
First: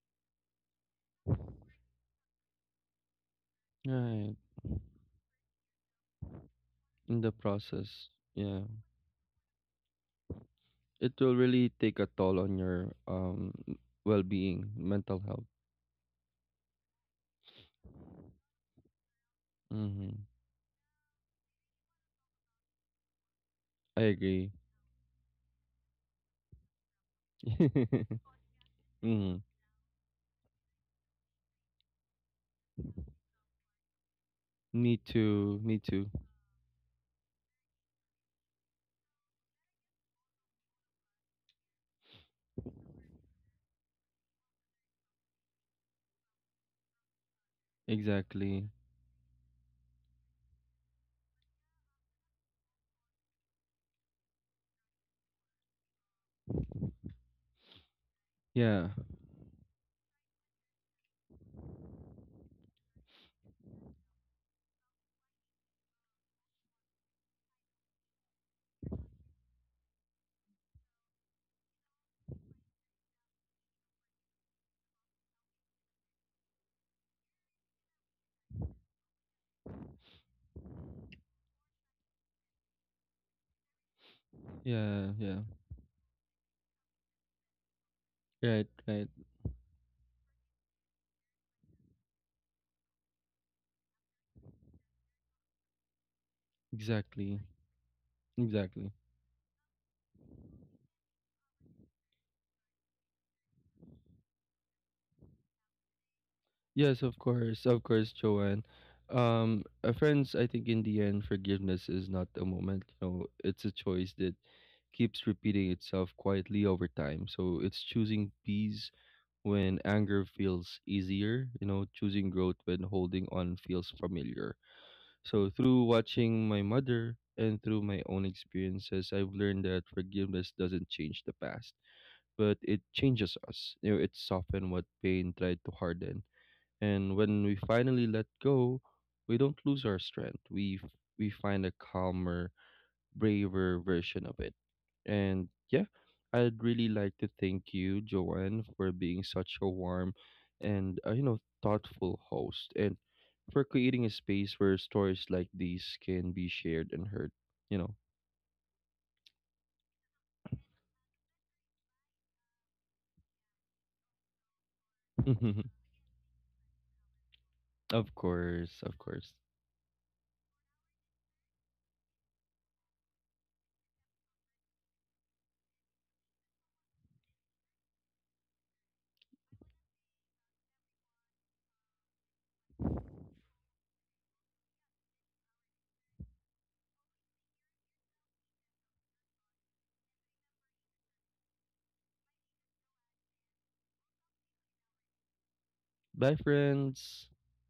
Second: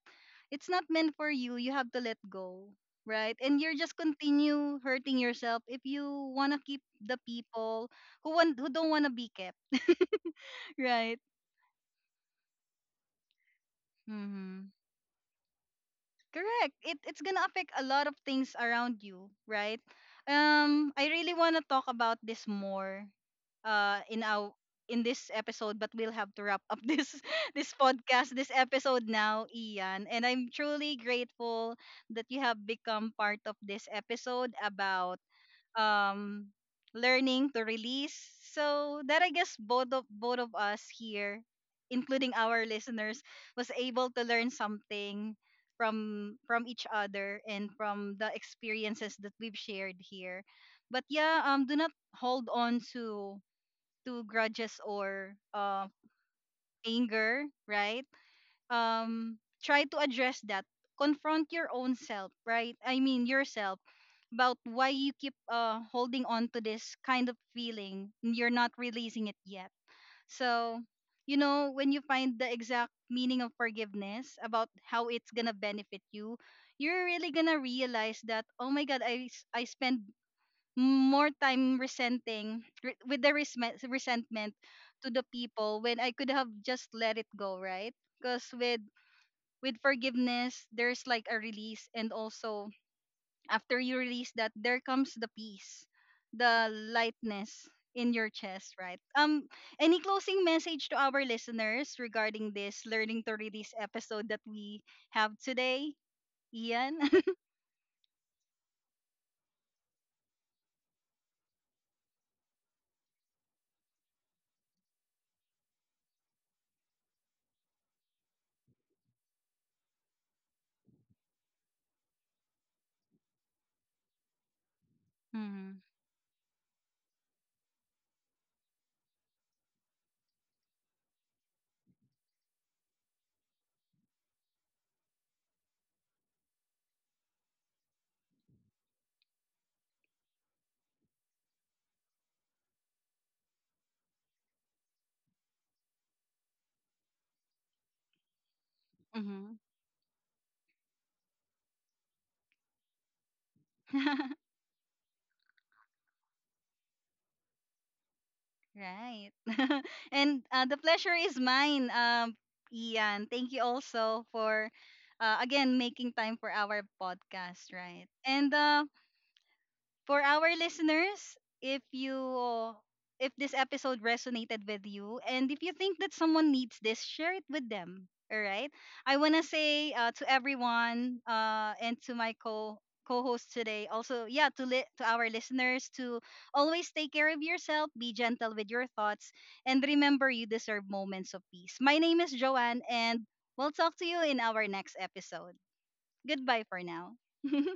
it's not meant for you. You have to let go, right? And you're just Right. continue hurting yourself if you wanna keep the In the people process. Yeah. who don't wanna be kept, It right? will really take a toll on your Mm-hmm. well-being, mental health. Correct. It's gonna affect a lot of things around you, right? Mhm. I really wanna talk about this more, uh I in our agree. in this episode, but we'll have to wrap up this podcast, this episode Mhm. now, Ian. And I'm truly grateful that you have become part of this episode Me about, too, me too. um learning to release, so that I guess both of us here, including our listeners, was able to learn something from each other and from the Exactly. experiences that we've shared here. But yeah, do not hold on to grudges or, anger, right. Yeah, um Try to address that, confront your own self, right, I mean yourself, about why you keep, holding on to this kind of feeling and you're not releasing it yet. So, when you find the exact meaning of forgiveness about how it's gonna benefit you, you're really gonna realize that, oh my god, I spend more time with the resentment to yeah, the yeah. people when I could have just let it go, right, because Right, with right. with forgiveness, there's like a release, and also after you release that, there comes the peace, the Exactly, lightness in your chest, exactly. right? Any closing message to our listeners regarding this learning to release episode that we have today, Ian? Yes, of course, Joanne. Friends, I think in the end, forgiveness is not a moment. You know, it's a choice that keeps repeating itself quietly over time. So it's choosing peace when anger feels easier. You know, choosing growth when holding on feels familiar. So, Mm-hmm. through watching my mother and through my own experiences, I've learned that forgiveness doesn't change the past, but it changes us. You know, it softens what pain tried to harden. And when we finally let go, we don't lose our strength. We find a calmer, braver version of it. And yeah, I'd really like to thank you, Joanne, for being Mm-hmm. such a warm and you know, thoughtful host, and for creating a space where stories like these can be shared and heard. You know, Right. And, the pleasure is mine, Ian. Thank you also for, again, making time for our podcast, right? of And, course, of course. for our listeners, if this episode resonated with you and if you think that someone needs this, share it with them. All right? I want to say, to everyone, and to my co co-host today, also, yeah, to to our listeners, to always take care of yourself, be gentle with your thoughts, and remember you deserve moments of peace. My name is Joanne, and we'll talk to you in our next episode. Bye, Goodbye for now. friends.